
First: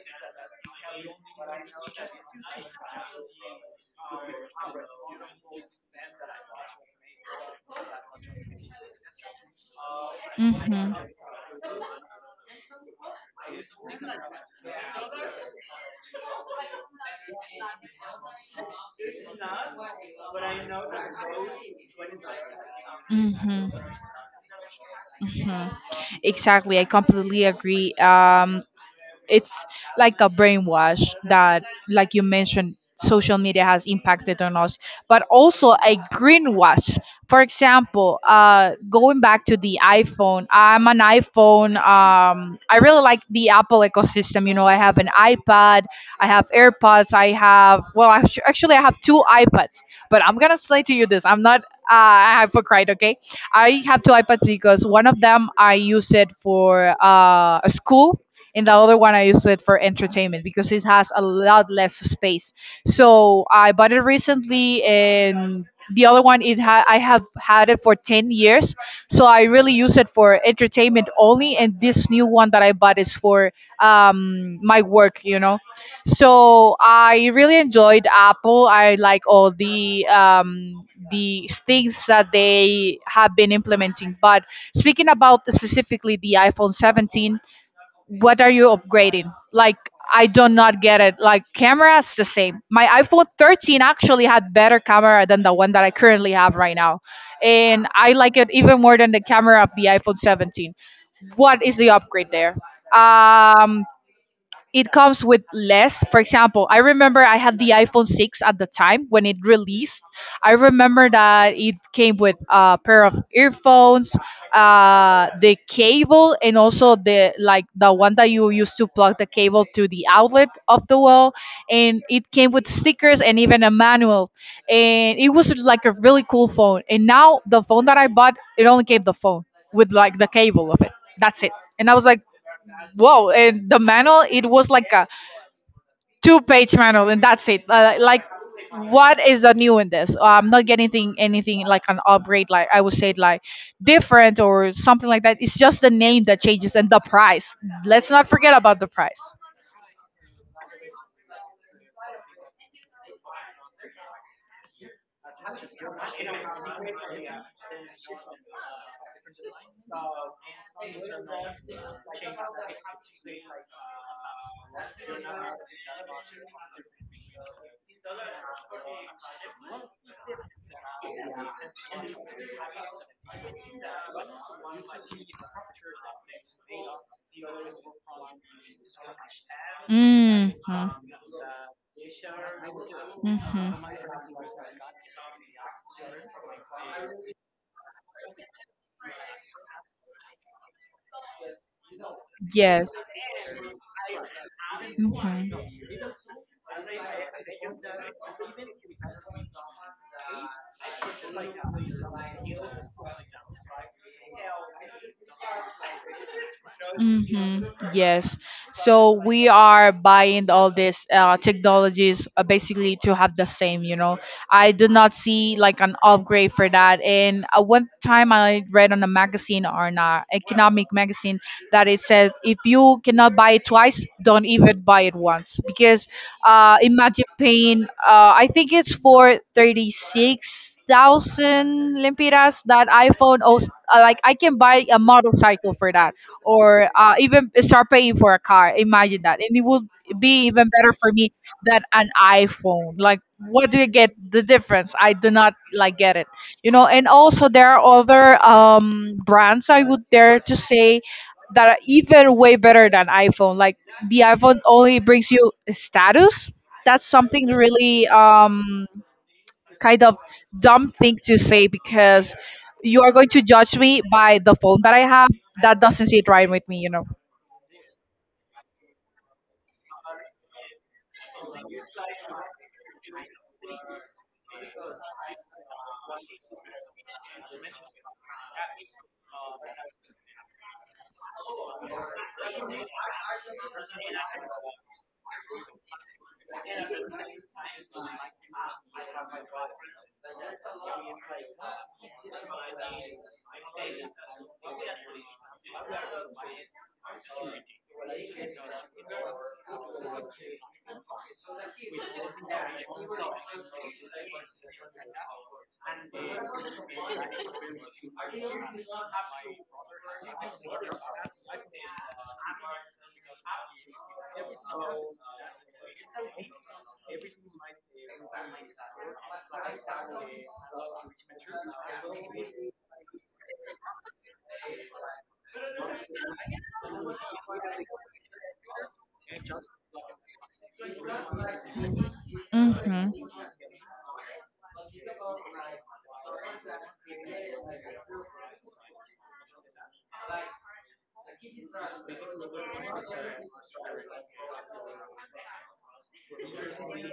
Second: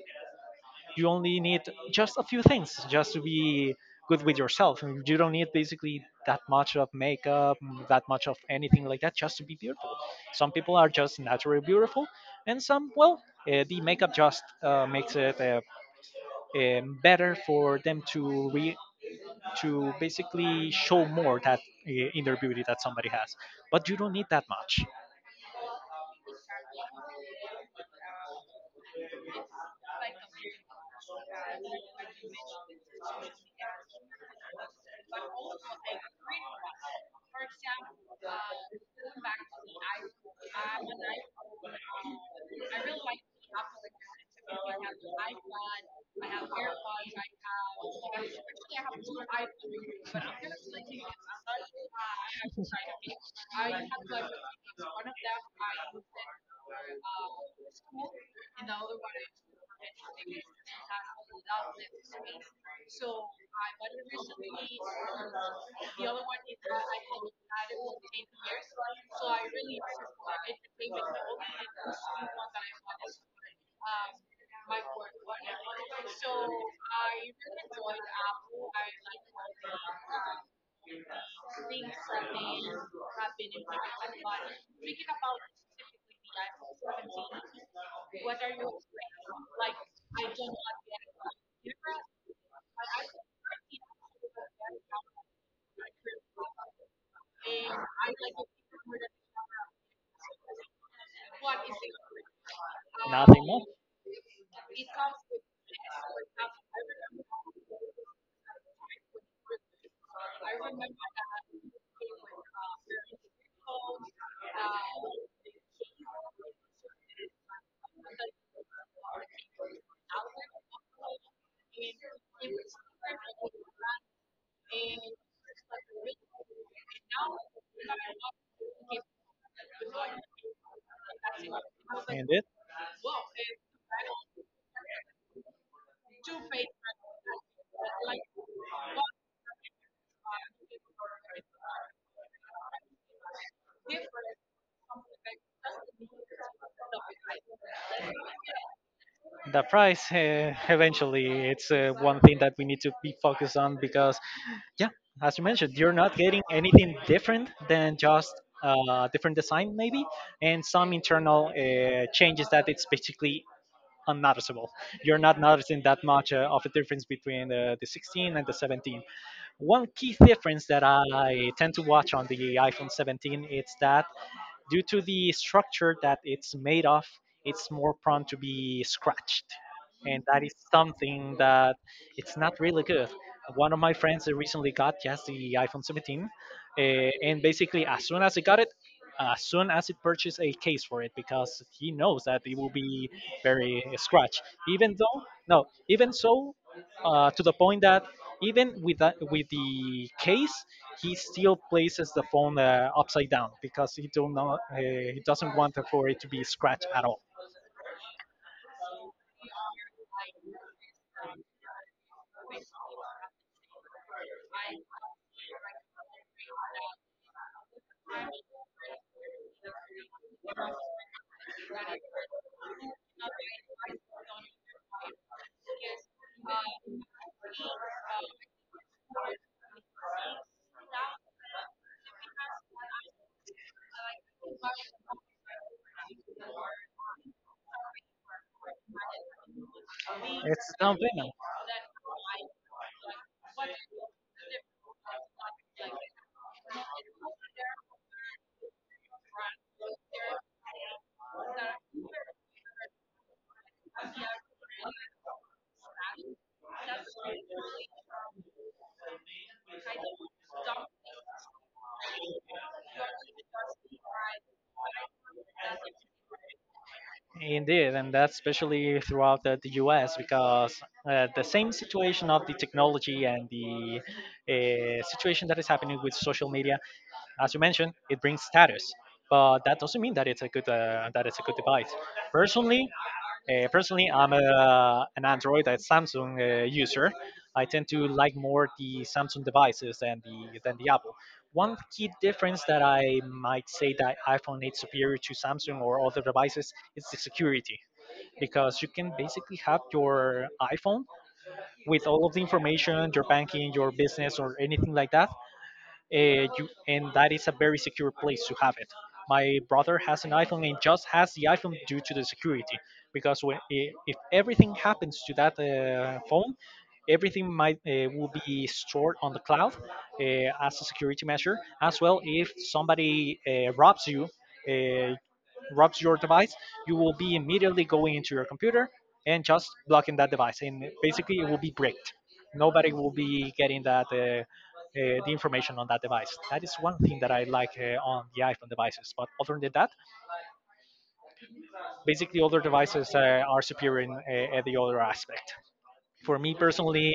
you only need just a few things just to be good with yourself, and you don't need basically that much of makeup, that much of Mm-hmm. anything like that, just to be beautiful. Some people are Mhm. just naturally beautiful, and some, well, the makeup just makes it better for them to to basically show more that inner beauty that somebody has. Mhm. But you don't need that much. Mhm. Exactly. I completely agree. Um, it's like a brainwash that, like you mentioned, social media has impacted on us, but also a greenwash. For example, going back to the iPhone, I'm an iPhone, I really like the Apple ecosystem, you know. I have an iPad, I have AirPods, I have, well, actually I have two iPads. But I'm gonna say to you this, I'm not a hypocrite, okay. I have two iPads because one of them I use it for school, and the other one I use it for entertainment because it has a lot less space. So I bought it recently, and the other one I have had it for 10 years, so I really use it for entertainment only. And this new one that I bought is for my work, you know. So I really enjoyed Apple. I like all the things that they have been implementing. But speaking about specifically the iPhone 17, what are you upgrading? Like, I do not get it. Like, camera's the same. My iPhone 13 actually had better camera than the one that I currently have right now. And I like it even more than the camera of the iPhone 17. What is the upgrade there? Nothing much. Um, it comes with less. For example, I remember I had the iPhone 6 at the time when it released. I remember that it came with a pair of earphones, the cable, and also the, like the one that you used to plug the cable to the outlet of the wall. And it came with stickers and even a manual. And it was like a really cool phone. And now the phone that I bought, it only came the phone with like the cable of it. That's it. And I was like, And it whoa. And the manual, it was like a two-page manual and that's it. Uh, like, what is the new in this? I'm not getting anything like an upgrade, like, I would say, like different or something like that. It's just the name that changes, and the price. Let's not forget about the price. The price, eventually it's one thing that we need to be focused on because, yeah, as you mentioned, you're not getting anything different than just different design maybe, and some internal changes that it's basically unnoticeable. You're not noticing that much of a difference between the 16 and the 17. One key difference that I tend to watch on the iPhone 17 is that due to the structure that it's made of, it's more prone to be scratched. And that is something that it's not really good. One of my friends that recently got just the iPhone 17, and basically as soon as he got it, as soon as he purchased a case for it because he knows that it will Yes. be very scratched. Even though, no, even so, to the point that even with that, with the case, he still places the phone upside down because he do not he doesn't want for it to be scratched at all. Mm-hmm. Yes. So we are buying all these technologies basically to have the same, you know. I do not see like an upgrade for that. And one time I read on a magazine or an economic magazine that it said if you cannot buy it twice, don't even buy it once because imagine paying I think it's for 36,000 lempiras that iphone also, like I can buy a motorcycle for that or even start paying for a car, imagine that, and it would be It's even a better for me than an iphone. Like what do you get, the difference? I do not like get it, you know. And also there are other brands, I would dare to say, that are even way better than iPhone. Like the iPhone only brings you status. That's something really kind of dumb thing to say, because you are going to judge me by the phone that I have. That doesn't sit right with me, you know. indeed, and that's especially throughout the US because the same situation of the technology and the situation that is happening with social media, as you mentioned, it brings status, but that doesn't mean that it's a good that it's a good device. Personally, personally, I'm an Android and Samsung user. I tend to like more the Samsung devices than the Apple. One key difference that I might say that iPhone is superior to Samsung or other devices is the security, because you can basically have your iPhone with all of the information, your banking, your business, or anything like that, and that is a very secure place to have it. My brother has an iPhone and just has the iPhone due to the security, because if everything happens to that phone, everything might will be stored on the cloud as a security measure. As well, if somebody robs you, uh, robs your device, you will be immediately going into your computer and just blocking that device, and basically it will be bricked. Nobody Hmm. will be getting that the information on that device. That is one thing that I like on the iPhone devices. But other than that, basically, other devices are superior in the other aspect. For me personally,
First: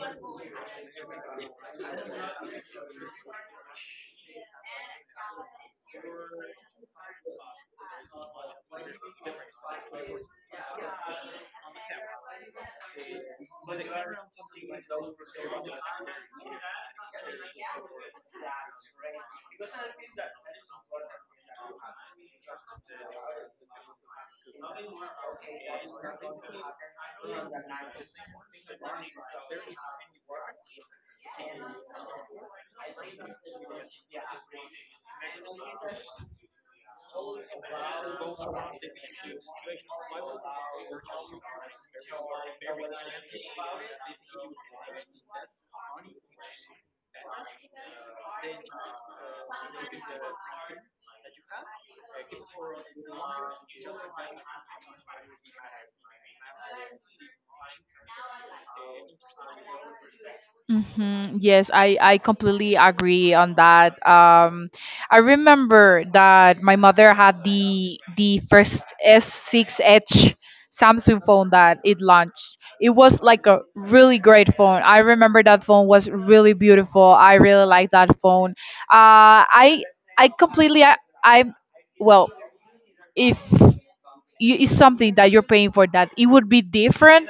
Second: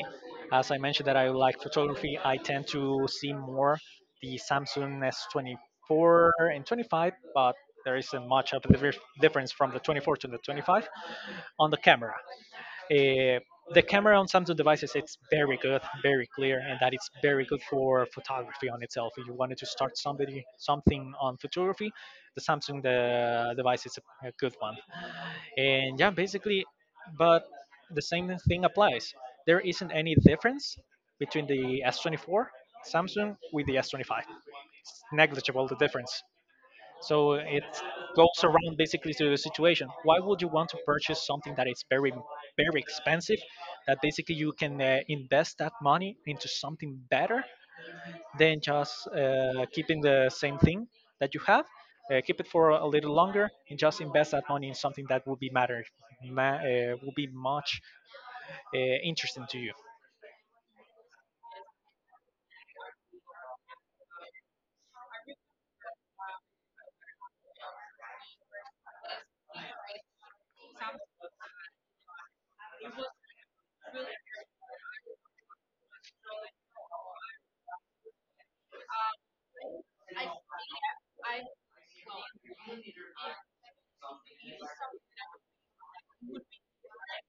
as I mentioned that I like photography, I tend to see more the Samsung S24 and 25, but there isn't much of a difference from the 24 to the 25 on the camera. Uh, the camera on Samsung devices it's very good, very clear, and that it's very good for photography on itself. If you wanted to start somebody something on photography, the Samsung the device is a good one. And yeah, basically, but the same thing applies. There isn't any difference between the S24 Samsung with the S25. Negligible the difference. So it goes around basically to the situation. Why would you want to purchase something that is very, very expensive, that basically you can invest that money into something better than just keeping the same thing that you have? Keep it for a little longer and just invest that money in something that will be will be much interesting to you. Mm-hmm. Yes, I completely agree on that. I remember that my mother had the first S 6 Edge Samsung phone that it launched. It was like a really great phone. I remember that phone was really beautiful. I really like that phone. Uh, I I completely I well if you, it's something that you're paying for, that it would be different,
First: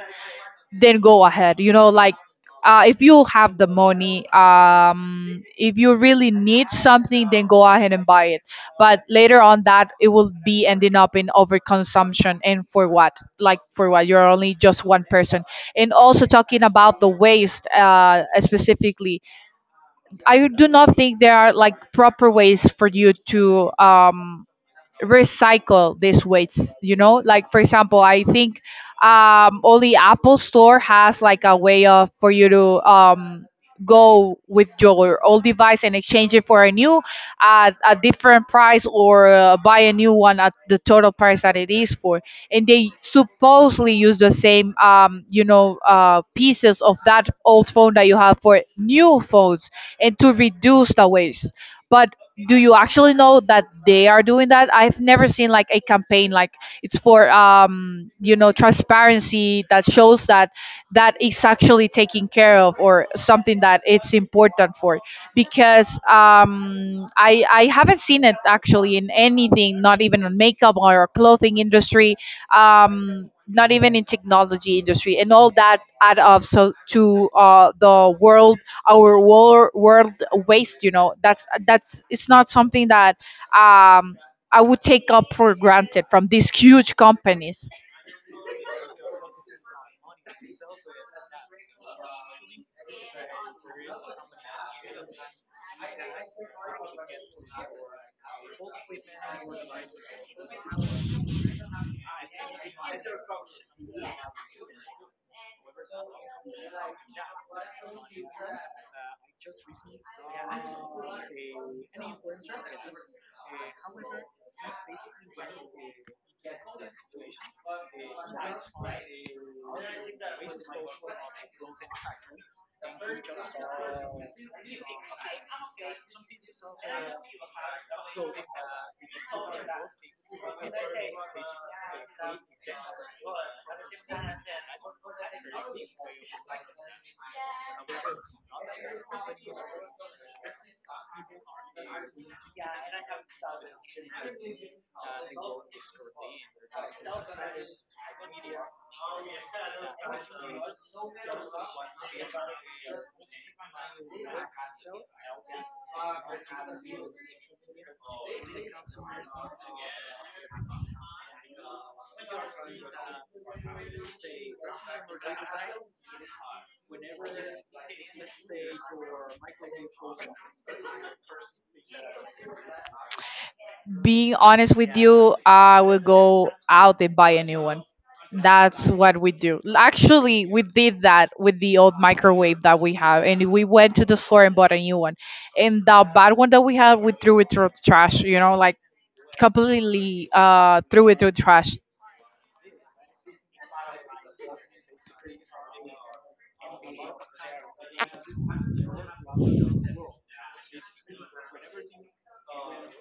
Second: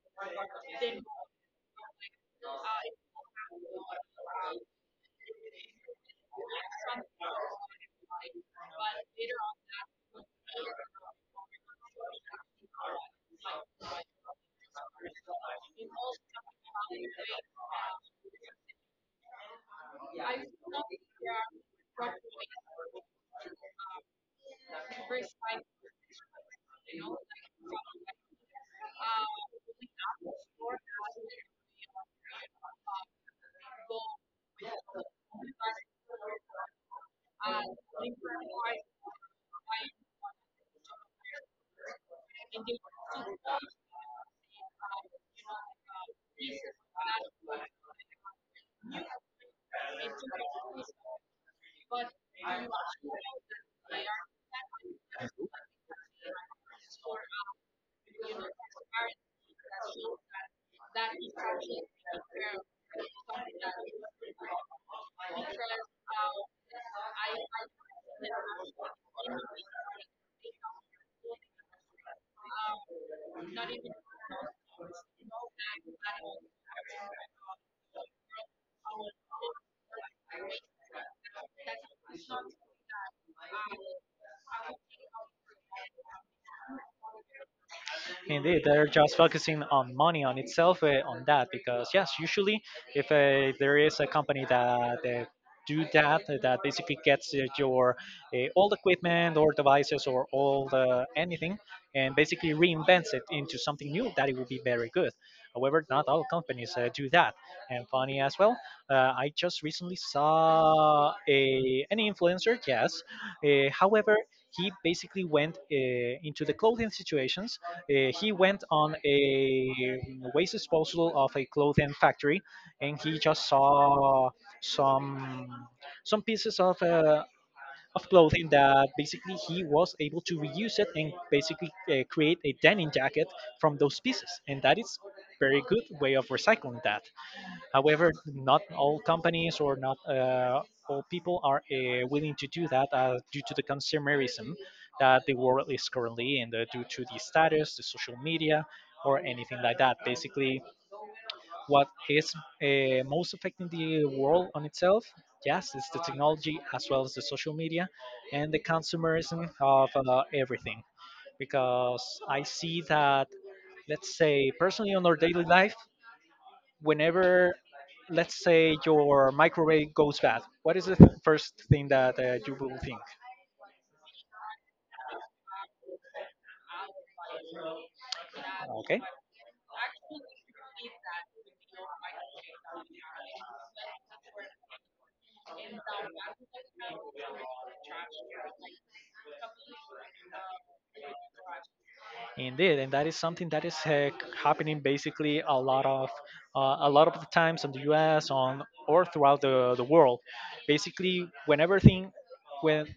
then go ahead, you know. Like if you have the money, if you really need something, then go ahead and buy it. But later on that, it will be ending up in overconsumption, and for what? Like for what? You're only just one person. And also, talking about the waste, specifically, I do not think there are like proper ways for you to recycle these waste, you know. Like for example, I think only apple store has like a way of for you to go with your old device and exchange it for a new at a different price, or buy a new one at the total price that it is for. And they supposedly use the same pieces of that old phone that you have for new phones, and to reduce the waste. But do you actually know that they are doing that? I've never seen like a campaign, like it's for you know transparency, that shows that that is actually taken care of or something that it's important for. Because I haven't seen it actually in anything, not even on makeup or clothing industry, not even in technology industry. And all that add up, so to the world, our world waste, you know. That's it's not something that um I would take up for granted from these huge companies. Indeed, they're just focusing on money on itself on that because yes, usually if there is a company that do that that basically gets your old equipment or devices or old anything and basically reinvents it into something new that it will be very good. However, not all companies do that. And funny as well, I just recently saw a an influencer, yes, however, he basically went into the clothing situations. He went on a waste disposal of a clothing factory, and he just saw some some pieces of clothing that basically he was able to reuse it and basically create a denim jacket from those pieces, and that is very good way of recycling that. However, not all companies or not all people are willing to do that due to the consumerism that the world is currently in, due to the status, the social media, or anything like that. Basically, what is most affecting the world on itself? Yes, it's the technology as well as the social media and the consumerism of everything. Because I see that, let's say, personally on our daily life, whenever, let's say, your microwave goes bad, what is first thing that you will think? Being honest with you, I will go out and buy a new one. That's Okay. what we do. Actually, we did that with the old microwave that we have, and we went to the store and bought a new one. And the bad one that we had, we threw it through the trash, you know. Like completely threw it through the trash. Indeed, and that is something that is happening basically a lot of the times in the U.S. on or throughout the world. Basically, whenever thing when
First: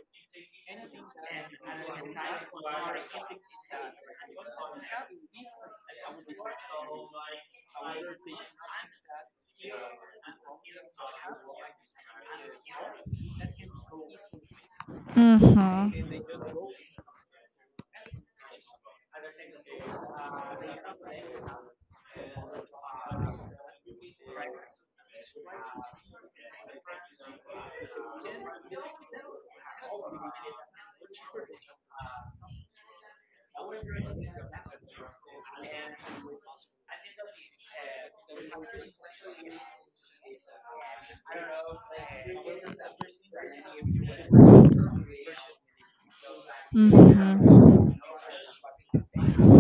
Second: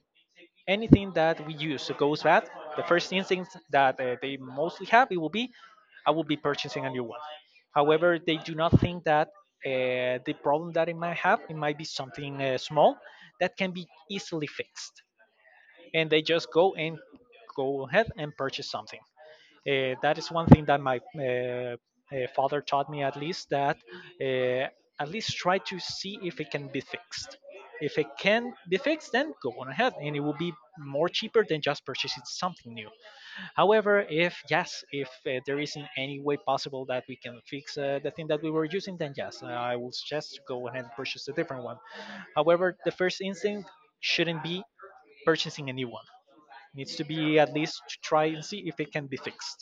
anything that we use that goes bad, the first instinct that they mostly have it will be, I will be purchasing a new one. However, they do not think that the problem that it might have, it might be something small that can be easily fixed, Mm-hmm. and they just go ahead and purchase something. That is one thing that my father taught me, at least, that uh, at least try to see if it can be fixed. If it can be fixed, then go on ahead, and it will be more cheaper than just purchasing something new. However, if yes, if there isn't any way possible that we can fix the thing that we were using, then yes, I will suggest to go ahead and purchase a different one. However, the first instinct shouldn't be purchasing a new one. Needs to be at least to try and see if it can be fixed.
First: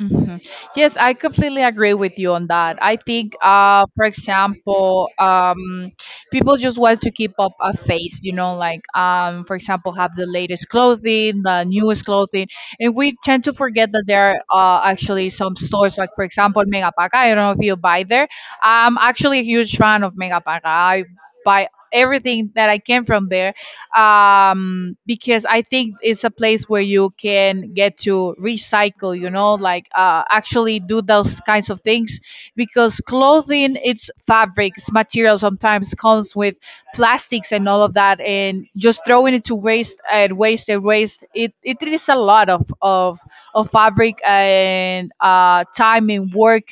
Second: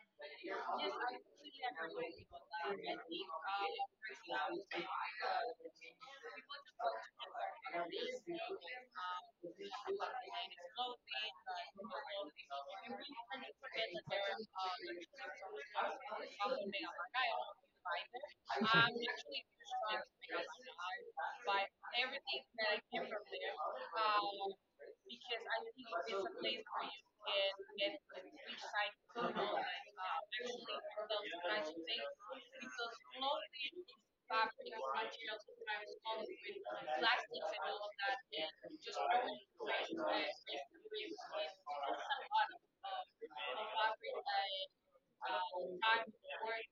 Mhm. Yes, I completely agree with you on that. I think, for example, people just want to keep up a face, you know, like, for example, have the latest clothing, the newest clothing. And we tend to forget that there are actually some stores, like, for example, Megapaca. I don't know if you buy there. I'm actually a huge fan of Megapaca. I buy everything that I can from there, because I think it's a place where you can get to recycle, you know, like actually do those kinds of things. Because clothing, it's fabrics, material sometimes comes with plastics and all of that, and just throwing it to waste and waste and waste, it is a lot of, of fabric and time and work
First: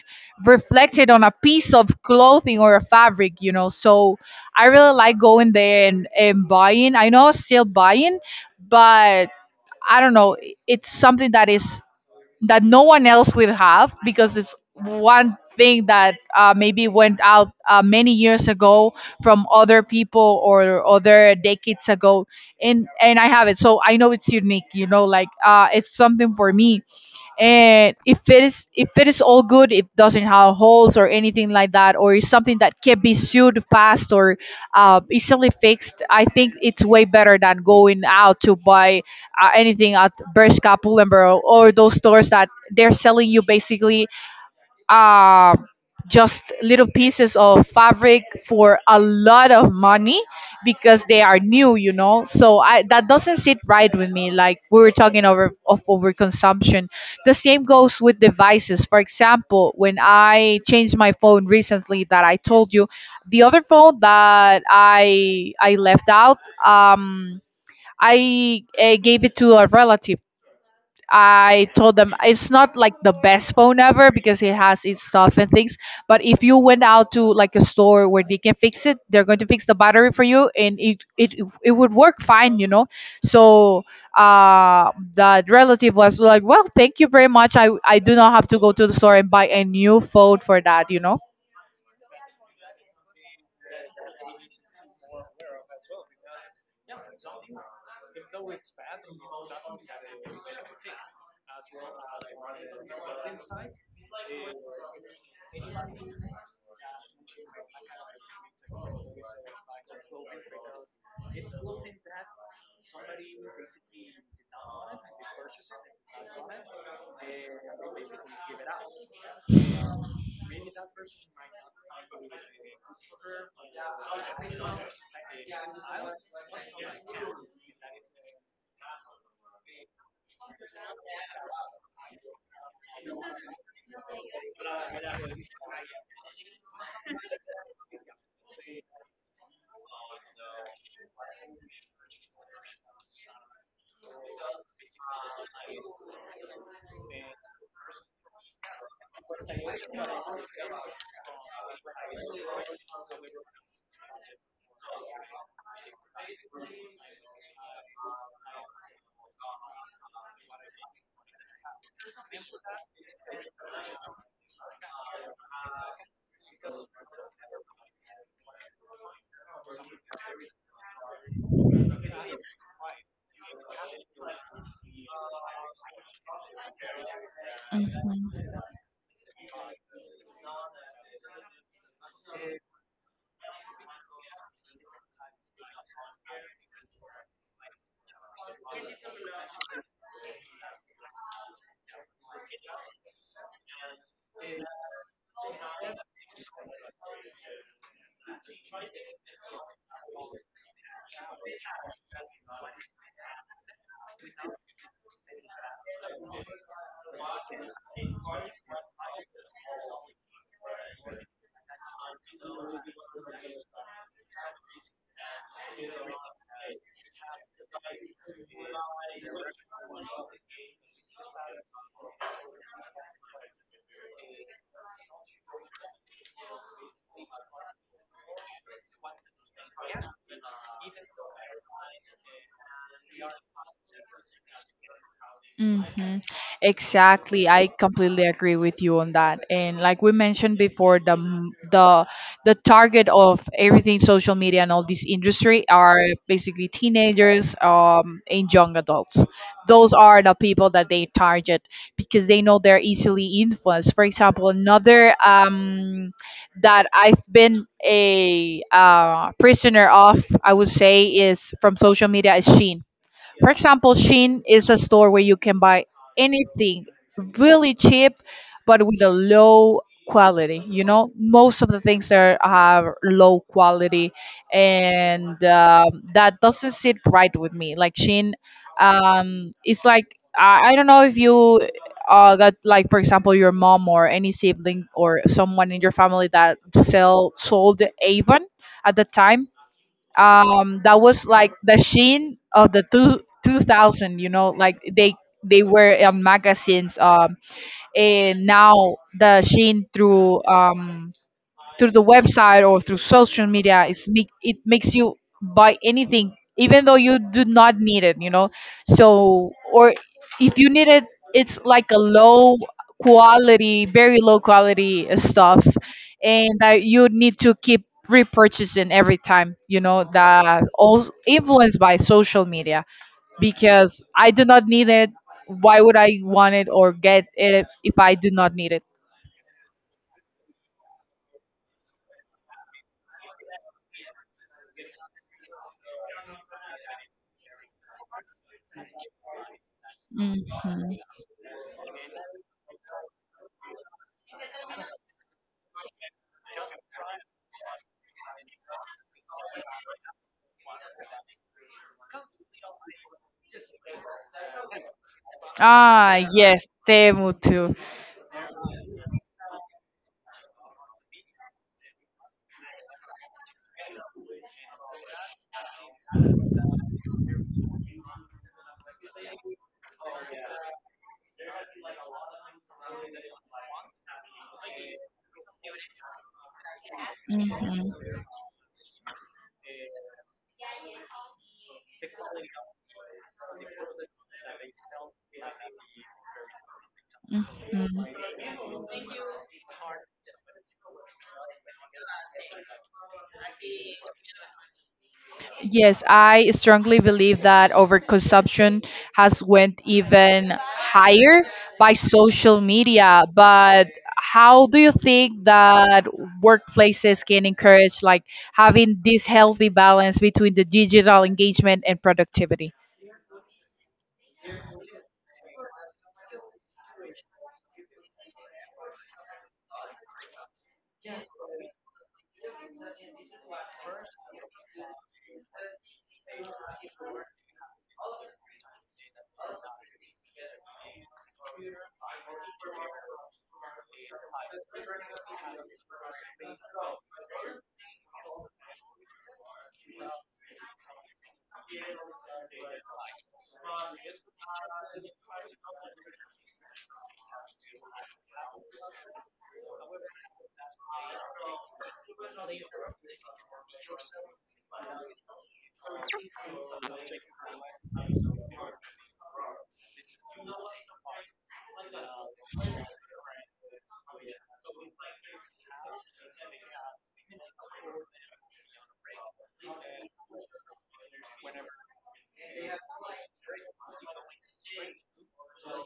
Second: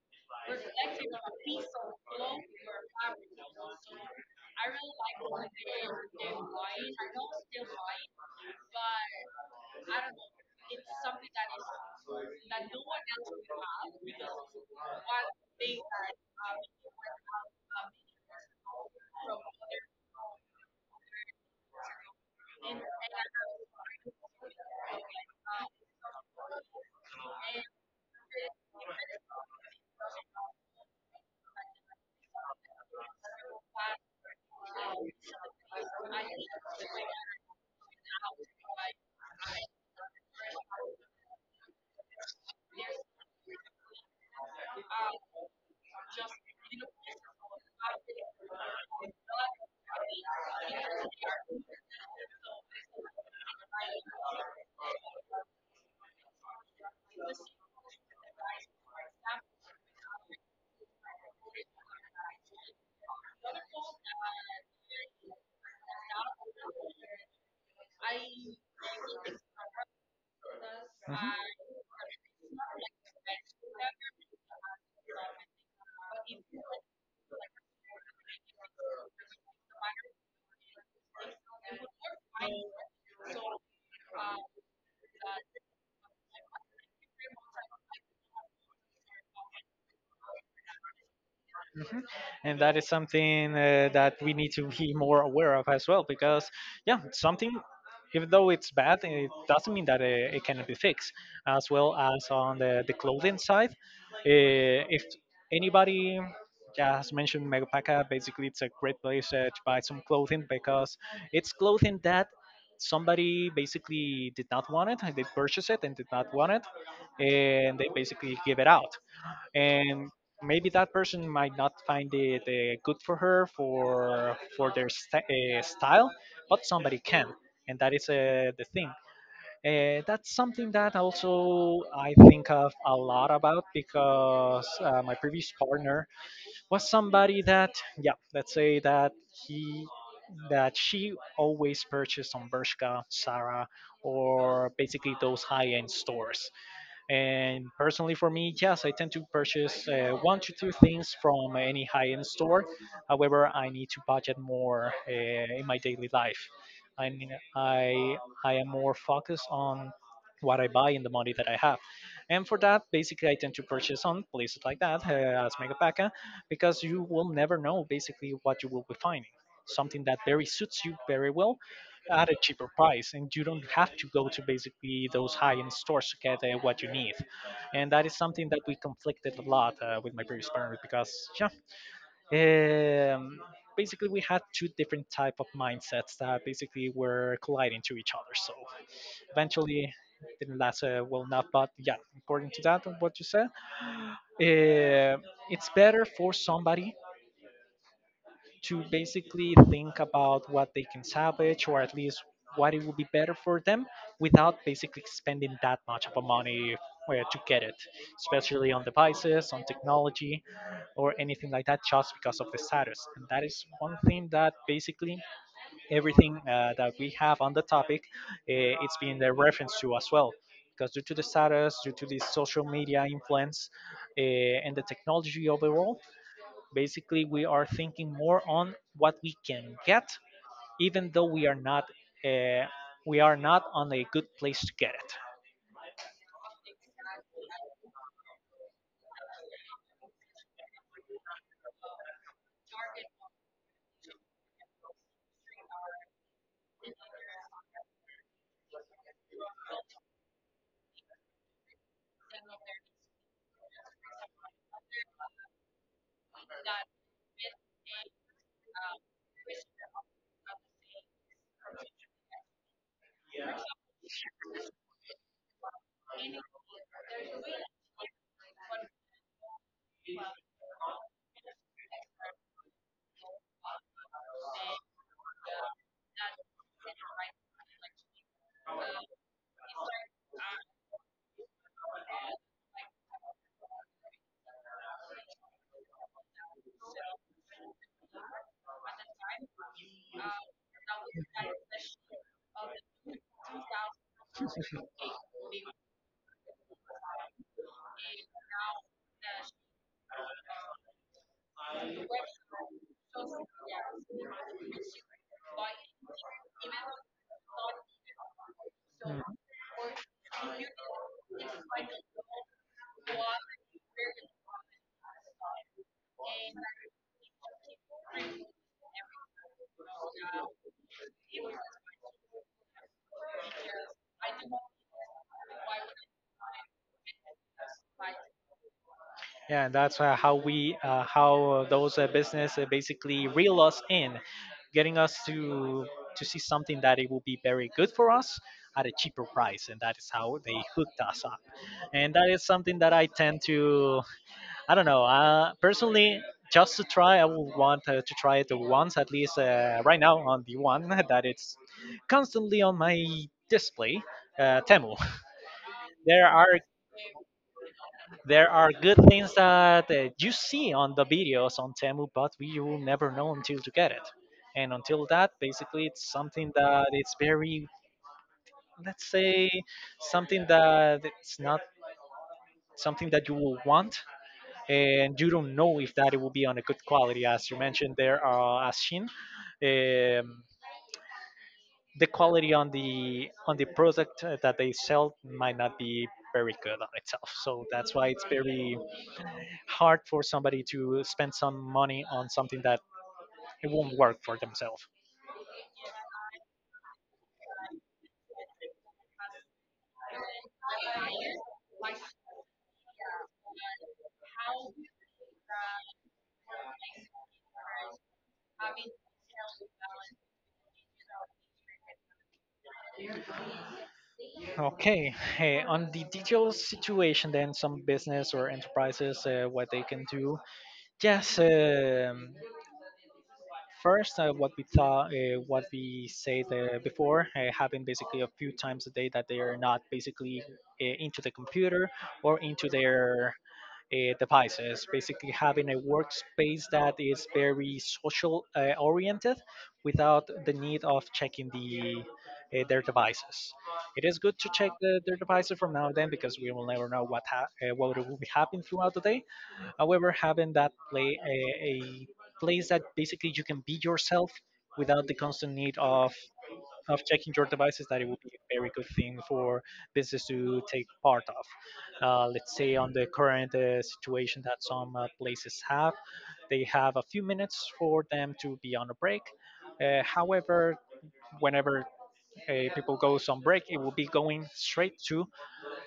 reflected on a piece of clothing or a fabric, you know. So I really like going there and buying. I know I'm still buying, but I don't know. It's something that is that no one else will have, because it's one thing that maybe went out many years ago, from other people or other decades ago. And I have it, so I know it's unique, you know. Like it's something for me. And if it is, if it is all good, it doesn't have holes or anything like that, or is something that can be sewed fast or easily fixed, I think it's way better than going out to buy anything at bershka pull&bear, or those stores that they're selling you basically uh, just little pieces of fabric for a lot of money, because they are new, you know. So I that doesn't sit right with me. Like we were talking over of overconsumption. The same goes with devices. For example, when I changed my phone recently, that I told you, the other phone that I left out, um, I gave it to a relative. Mhm. I told them it's not like the best phone ever, because it has its stuff and things. But if you went out to like a store where they can fix it, they're going to fix the battery for you, and it would work fine, you know. So that relative was like, "Well, thank you very much. I do not have to go to the store and buy a new phone for that, you know." Mhm. And that is something that we need to be more aware of as well, because yeah, something even though it's bad, it doesn't mean that it cannot be fixed. As well as on the clothing side, if anybody, yeah, has mentioned Megapaca, basically it's a great place to buy some clothing because it's clothing that somebody basically did not want it, and they purchased it and did not want it, and they basically give it out, and maybe that person might not find it good for her for their st- style, but somebody can. And that is the thing, that's something that also I think of a lot about because my previous partner was somebody that, yeah, let's say that he that she always purchased on Bershka, Zara, or basically those high-end stores. And personally, for me, yes, I tend to purchase one to two things from any high-end store. However, I need to budget more in my daily life. I mean, I I am more focused on what I buy and the money that I have. And for that, basically, I tend to purchase on places like that as Megapaca, because you will never know basically what you will be finding. Something that very suits you very well, at a cheaper price, and you don't have to go to basically those high-end stores to get what you need. And that is Mhm. something that we conflicted a lot with my previous partner because yeah, um, basically we had two different type of mindsets that basically were colliding to each other, so eventually it didn't last well enough. But yeah, according to that what you said, uh, it's better for somebody to basically think about what they can salvage or at least what it would be better for them without basically spending that much of a money where to get it, especially on devices, on technology, or anything like that, just because of the status. And that is one thing that basically everything that we have on the topic, it's been the reference to as well. Because due to the status, due to the social media influence, uh, and the technology overall, basically, we are thinking more on what we can get, even though uh, we are not on a good place to get it. Mm-hmm. Exactly. I completely agree with you on that. And like we mentioned before, the target of everything social media and all this industry are basically teenagers, and young adults. Those are the people that they target because they know they're easily influenced. For example, another, that I've been a prisoner of, I would say, is from social media, is Sheen. For example, Shein is a store where you can buy anything really cheap, but with a low quality. You know, most of the things there are low quality, and that doesn't sit right with me. Like Shein, it's like I don't know if you got, like for example, your mom or any sibling or someone in your family that sell sold Avon at the time. That was like the sheen of the 2000, you know. Like they were in magazines, and now the sheen through, through the website or through social media, it makes you buy anything even though you do not need it, you know. So, or if you need it, it's like a low quality, very low quality stuff, and that you need to keep repurchasing every time, you know, that all influenced by social media. Because I do not need it. Why would I want it or get it if I do not need it? Yeah, and that's how those business basically reel us in, getting us to see something that it will be very good for us at a cheaper price, and that is how they Mhm. hooked us up. And that is something that I tend to, I don't know, personally, just to try, I would want to try it once at least right now on the one that it's constantly on my display, Temu. Ah, There are yes, Temu too. there are good things that you see on the videos on Temu, but you will never know until you get it. And until that, basically, it's something that it's very, let's say, something that it's not something that you will want, and you don't know if that it will be on a good quality. As you Mhm. mentioned, there are as Shin, the quality on the product that they sell might not be very good on itself. So that's Mhm. why it's very hard for somebody to spend some money on something that it won't work for themselves. Yes, I strongly believe that overconsumption has went even higher by social media. But how do you think that workplaces can encourage like having this healthy balance between the digital engagement and productivity? Okay, hey, on the digital situation, then some business or enterprises, what they can do. Yes, first, what we thought, what we said before, having basically a few times a day that they are not basically into the computer or into their devices, basically having a workspace that is very social oriented without the need of checking the their devices. It is good to check the, their devices from now and then because we will never know what what will be happening throughout the day. However, having that a place that basically you can be yourself without the constant need of checking your devices that it would be a very good thing for business to take part of. Let's say on the current situation that some places have, they have a few minutes for them to be on a break. However, whenever people goes on break, it will be going straight to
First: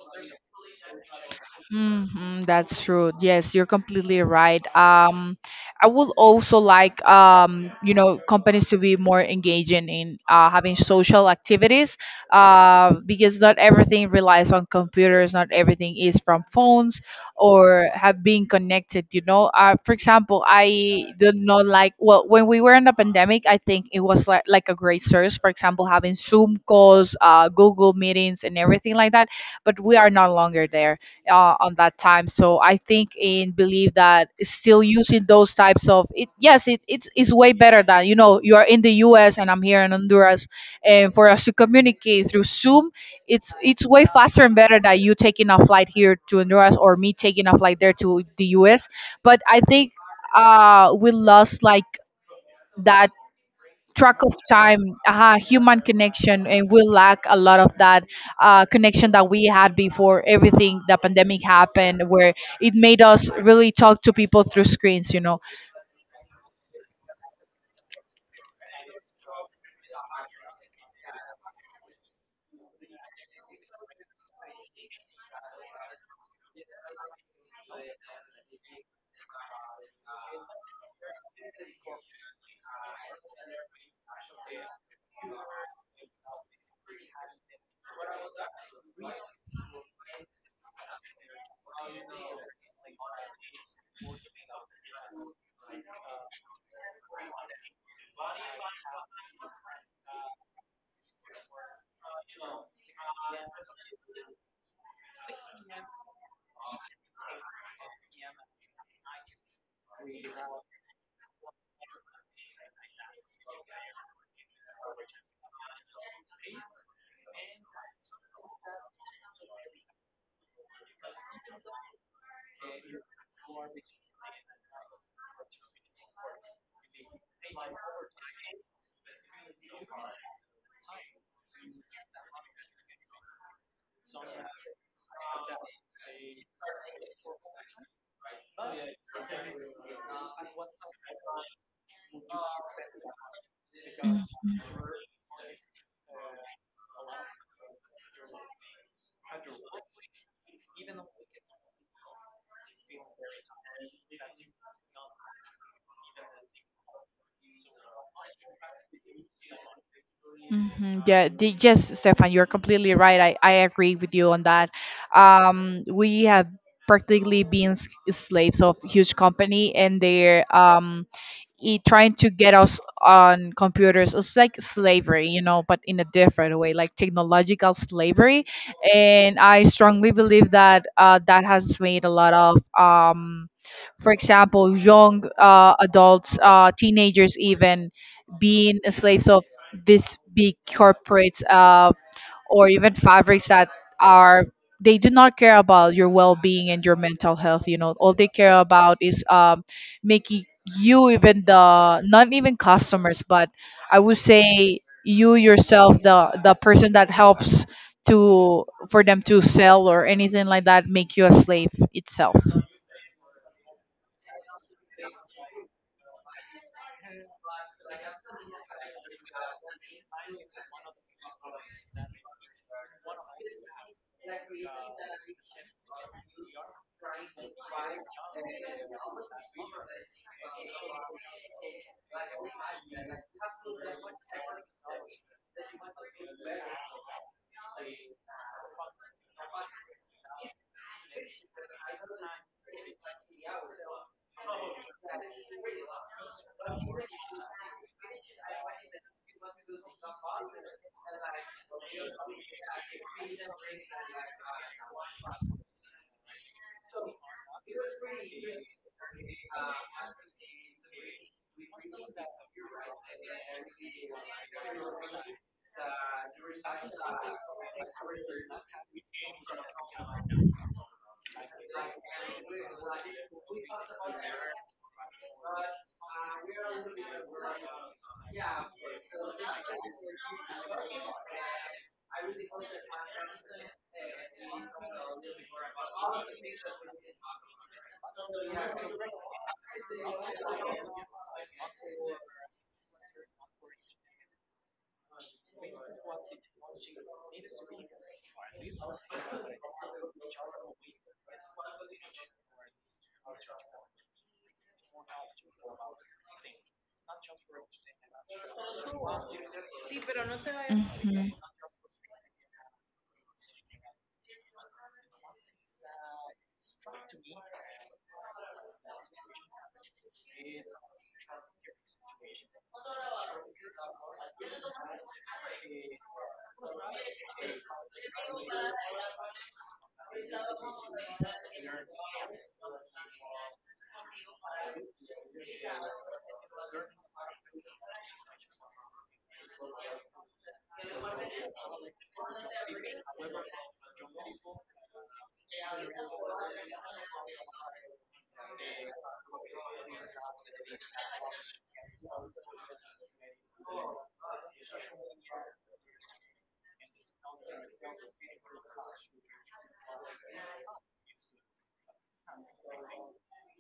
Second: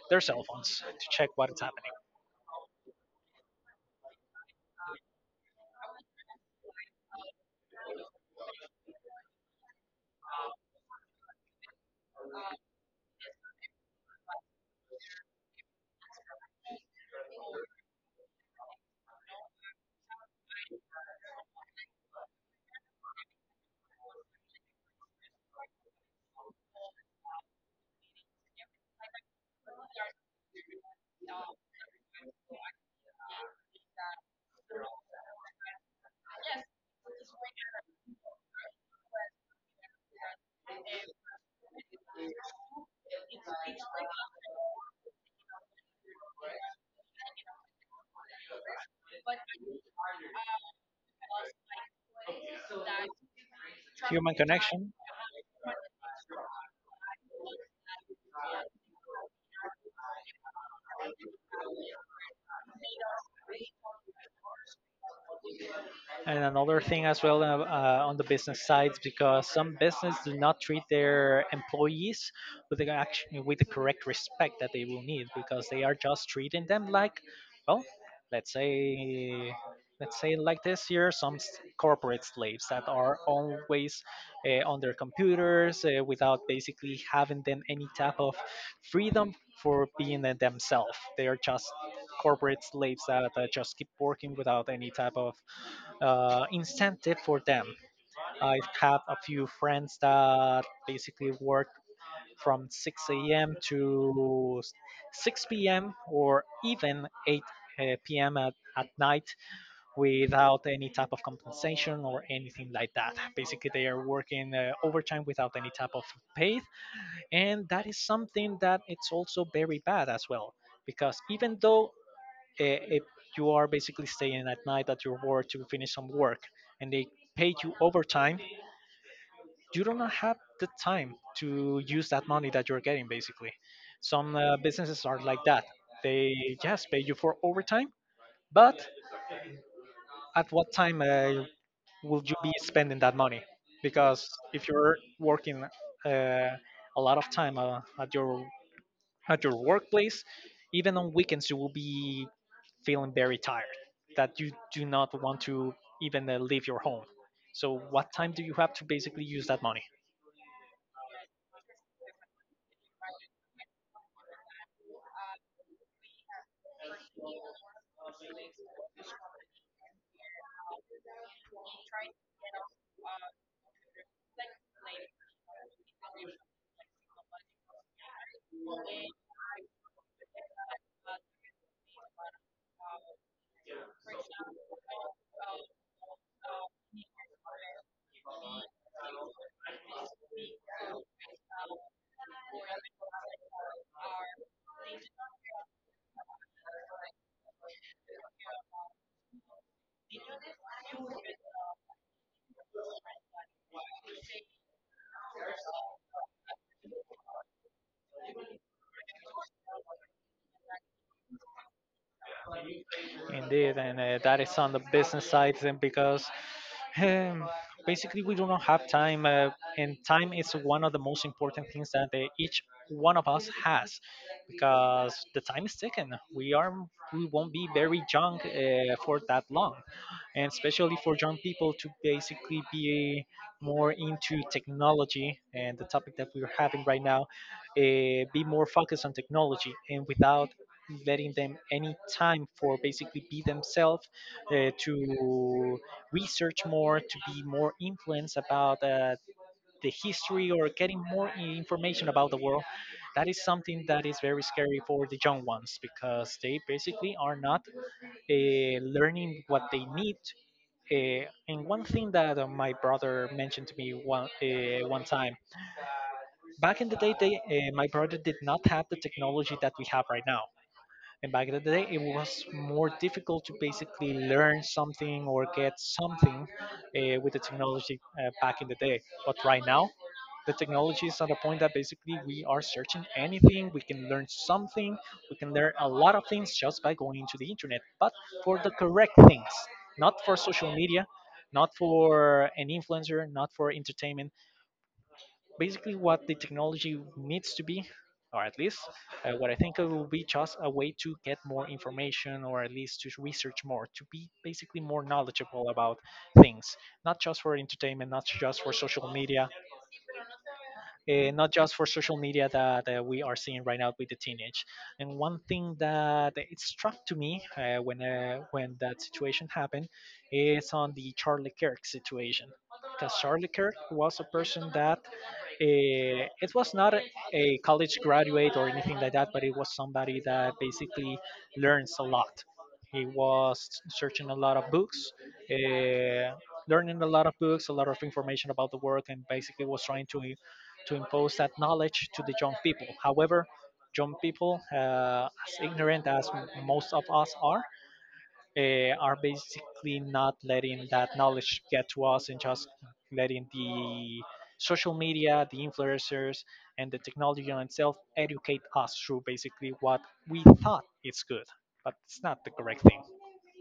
their cell phones to check what is happening. Hmm, that's true. Yes, you're completely right. I would also like, you know, companies to be more engaging in having social activities, because not everything relies on computers. Not everything is from phones or have been connected. You know, for example, I did not like well when we were in the pandemic. I think it was like a great source. For example, having Zoom calls, Google meetings, and everything like that. But we are no longer there on that time. So I think and believe that still using those types of it. Yes, it's way better than, you know, you are in the U.S. and I'm here in Honduras, and for us to communicate through Zoom, it's way faster and better than you taking a flight here to Honduras or me taking a flight there to the U.S. But I think we lost like that track of Human time, connection. Human connection, and we lack a lot of that connection that we had before everything the pandemic happened, where it made us really talk to people through screens, you know. And another thing as well on the business side, because some business do not treat their employees with the action, with the correct respect that they will need, because they are just treating them like, well, let's say, let's say like this here, corporate slaves that are always on their computers without basically having them any type of freedom for being themselves. They are just corporate slaves that just keep working without any type of incentive for them. I've had a few friends that basically work from 6 a.m. to 6 p.m. or even 8 p.m. At night without any type of compensation or anything like that. Basically, they are working overtime without any type of pay, and that is something that it's also very bad as well. Because even though if you are basically staying at night at your work to finish some work and they pay you overtime, you do not have the time to use that money that you're getting basically. Some businesses are like that. They just pay you for overtime, but at what time will you be spending that money? Because if you're working uh, a lot of time at your workplace, even on weekends, you will be feeling very tired that you do not want to even leave your home. So, what time do you have to basically use that money? Hmm. Yeah, yes, Stefan, you're completely right. I agree with you on that. We have practically been slaves of huge company, and they're trying to get us on computers. It's like slavery, you know, but in a different way, like technological slavery. And I strongly believe that that has made a lot of, for example, young adults, teenagers, even being slaves of these big corporates, or even fabrics that are, they do not care about your well-being and your mental health. You know, all they care about is making you, even the not even customers, but I would say you yourself, the person that helps to for them to sell or anything like that, make you a slave itself. Indeed, and that is on the business side, then because Um, basically, we do not have time, and time is one of the most important things that each one of us has, because the time is taken. We won't be very young for that long, and especially for young people to basically be more into technology and the topic that we're having right now, be more focused on technology and without letting them any time for basically be themselves to research more to be more influenced about the history or getting more information about the world. That is something that is very scary for the young ones because they basically are not uh, learning what they need. And one thing that my brother mentioned to me one time, back in the day my brother did not have the technology that we have right now, and back in the day, it was more difficult to basically learn something or get something with the technology back in the day. But right now, the technology is at a point that basically we are searching anything, we can learn something, we can learn a lot of things just by going into the internet, but for the correct things, not for social media, not for an influencer, not for entertainment, basically what the technology needs to be, or at least what I think it will be, just a way to get more information or at least to research more to be basically more knowledgeable about things, not just for entertainment, not just for social media, Mhm. not just for social media that we are seeing right now with the teenage. And one thing that it struck to me when that situation happened is on the Charlie Kirk situation, because Charlie Kirk was a person that, it was not a college graduate or anything like that, but it was somebody that basically learns a lot. He was searching a lot of books, eh, learning a lot of books, a lot of information about the work, and basically was trying to impose that knowledge to the young people. However, young people, as ignorant as most of us are, are basically not letting that knowledge get to us and just letting the social media, the influencers, and the technology on itself educate us through basically what we thought is good, but it's not the correct thing.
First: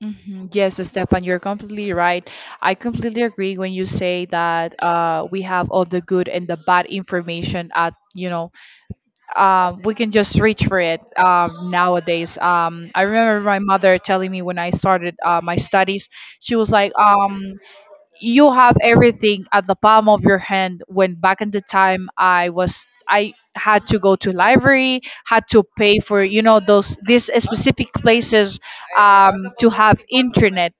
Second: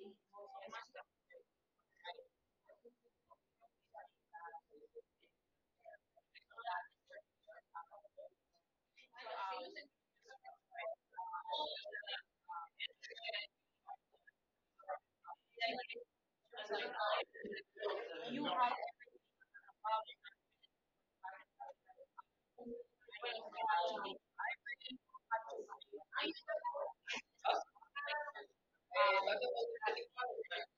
Mhm. Yes, Stefan, you're completely right. I completely agree when you say that we have all the good and the bad information at, you know, we can just reach for it, nowadays. I remember my mother telling me when I started my studies, she was like, you have everything at the palm of your hand, when back in the time I was, I had to go to library, had to pay for, you know, those, these specific places, to have internet,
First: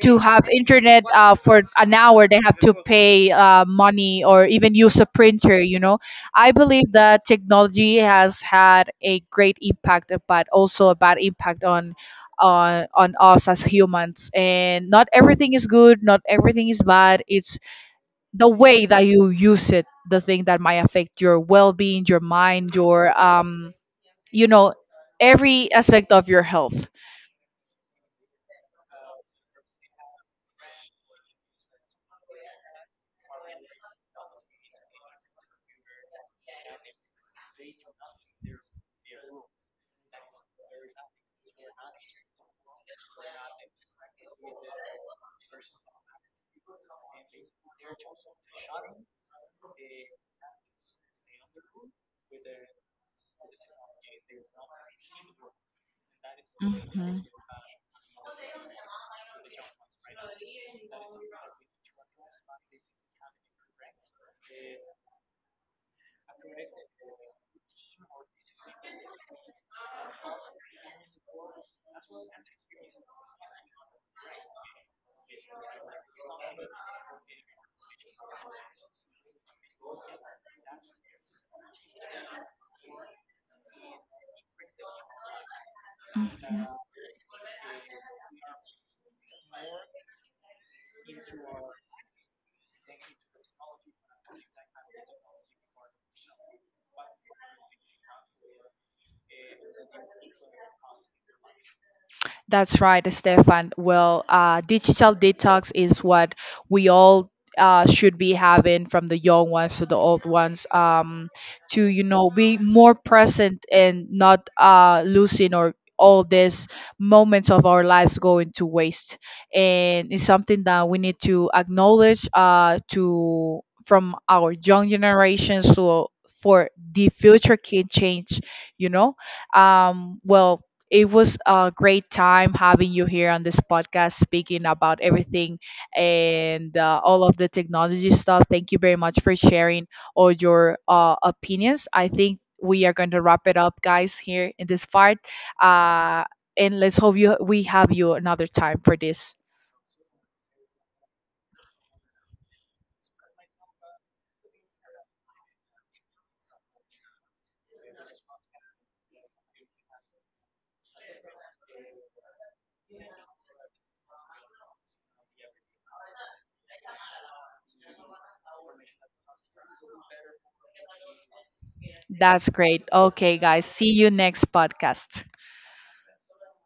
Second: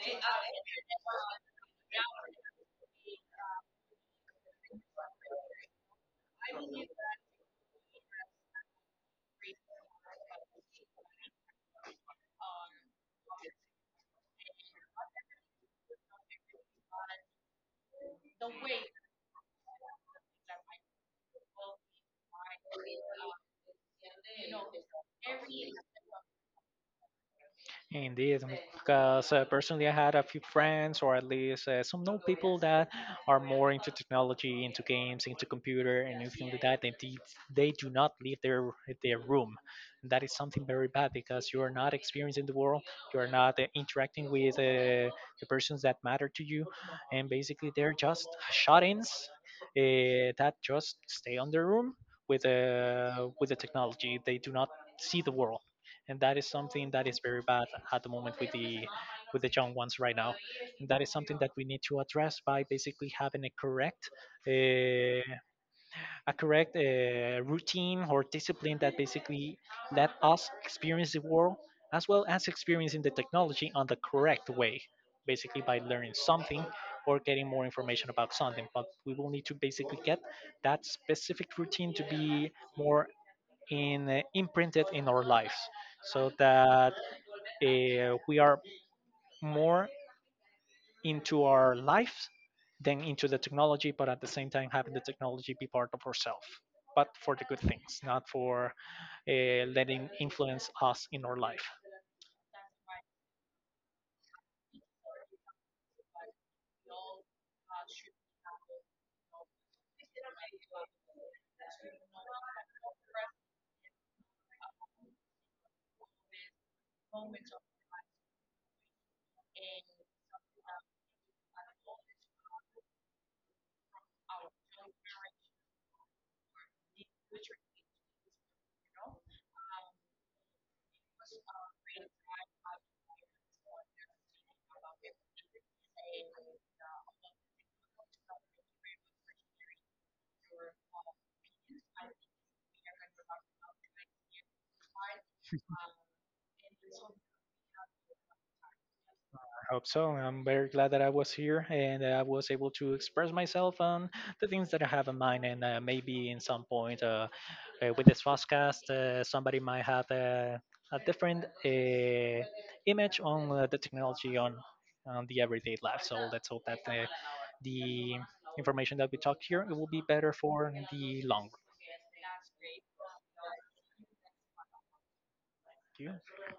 to have internet for an hour. They have to pay money, or even use a printer, you know. I believe that technology has had a great impact, but also a bad impact on on us as humans. And not everything is good, not everything is bad. It's the way that you use it, the thing that might affect your well-being, your mind, your you know, every aspect of your health. Indeed, because personally, I had a few friends, or at least some know people that are more into technology, into games, into computer, and anything like that, and they do not leave their room. That is something very bad because you are not experiencing the world. You're not interacting with the persons that matter to you, and basically they're just shut-ins that just stay on their room with the technology. They do not see the world, and that is something that Hmm. is very bad at the moment with the young ones right now. And that is something that we need to address by basically having uh, a correct routine or discipline that basically let us experience the world as well as experiencing the technology on the correct way, basically by learning something or getting more information about something, but we will need to basically get that specific routine to be more imprinted in our lives, so that we are more into our life than into the technology, but at the same time having the technology be part of ourselves, but for the good things, not for letting influence us in our life. That's right, Stefan. Well, digital detox is what we all should be having, from the young ones to the old ones, to, you know, be more present and not losing or all these moments of our lives going to waste. And it's something that we need to acknowledge to from our young generations, so for the future can change, you know. Um, well, It was a great time having you here on this podcast speaking about everything and all of the technology stuff. Thank you very much for sharing all your opinions. I think we are going to wrap it up, guys, here in this part. Uh, and let's hope you we have you another time for this. I hope so. I'm very glad that I was here and I was able to express myself on the things that I have in mind. And maybe in some point with this podcast, somebody might have a different image on the technology on the everyday life. So let's hope that the information that we talk here it will be better for the long run. That's great. Okay, guys. See you next podcast. Thank you.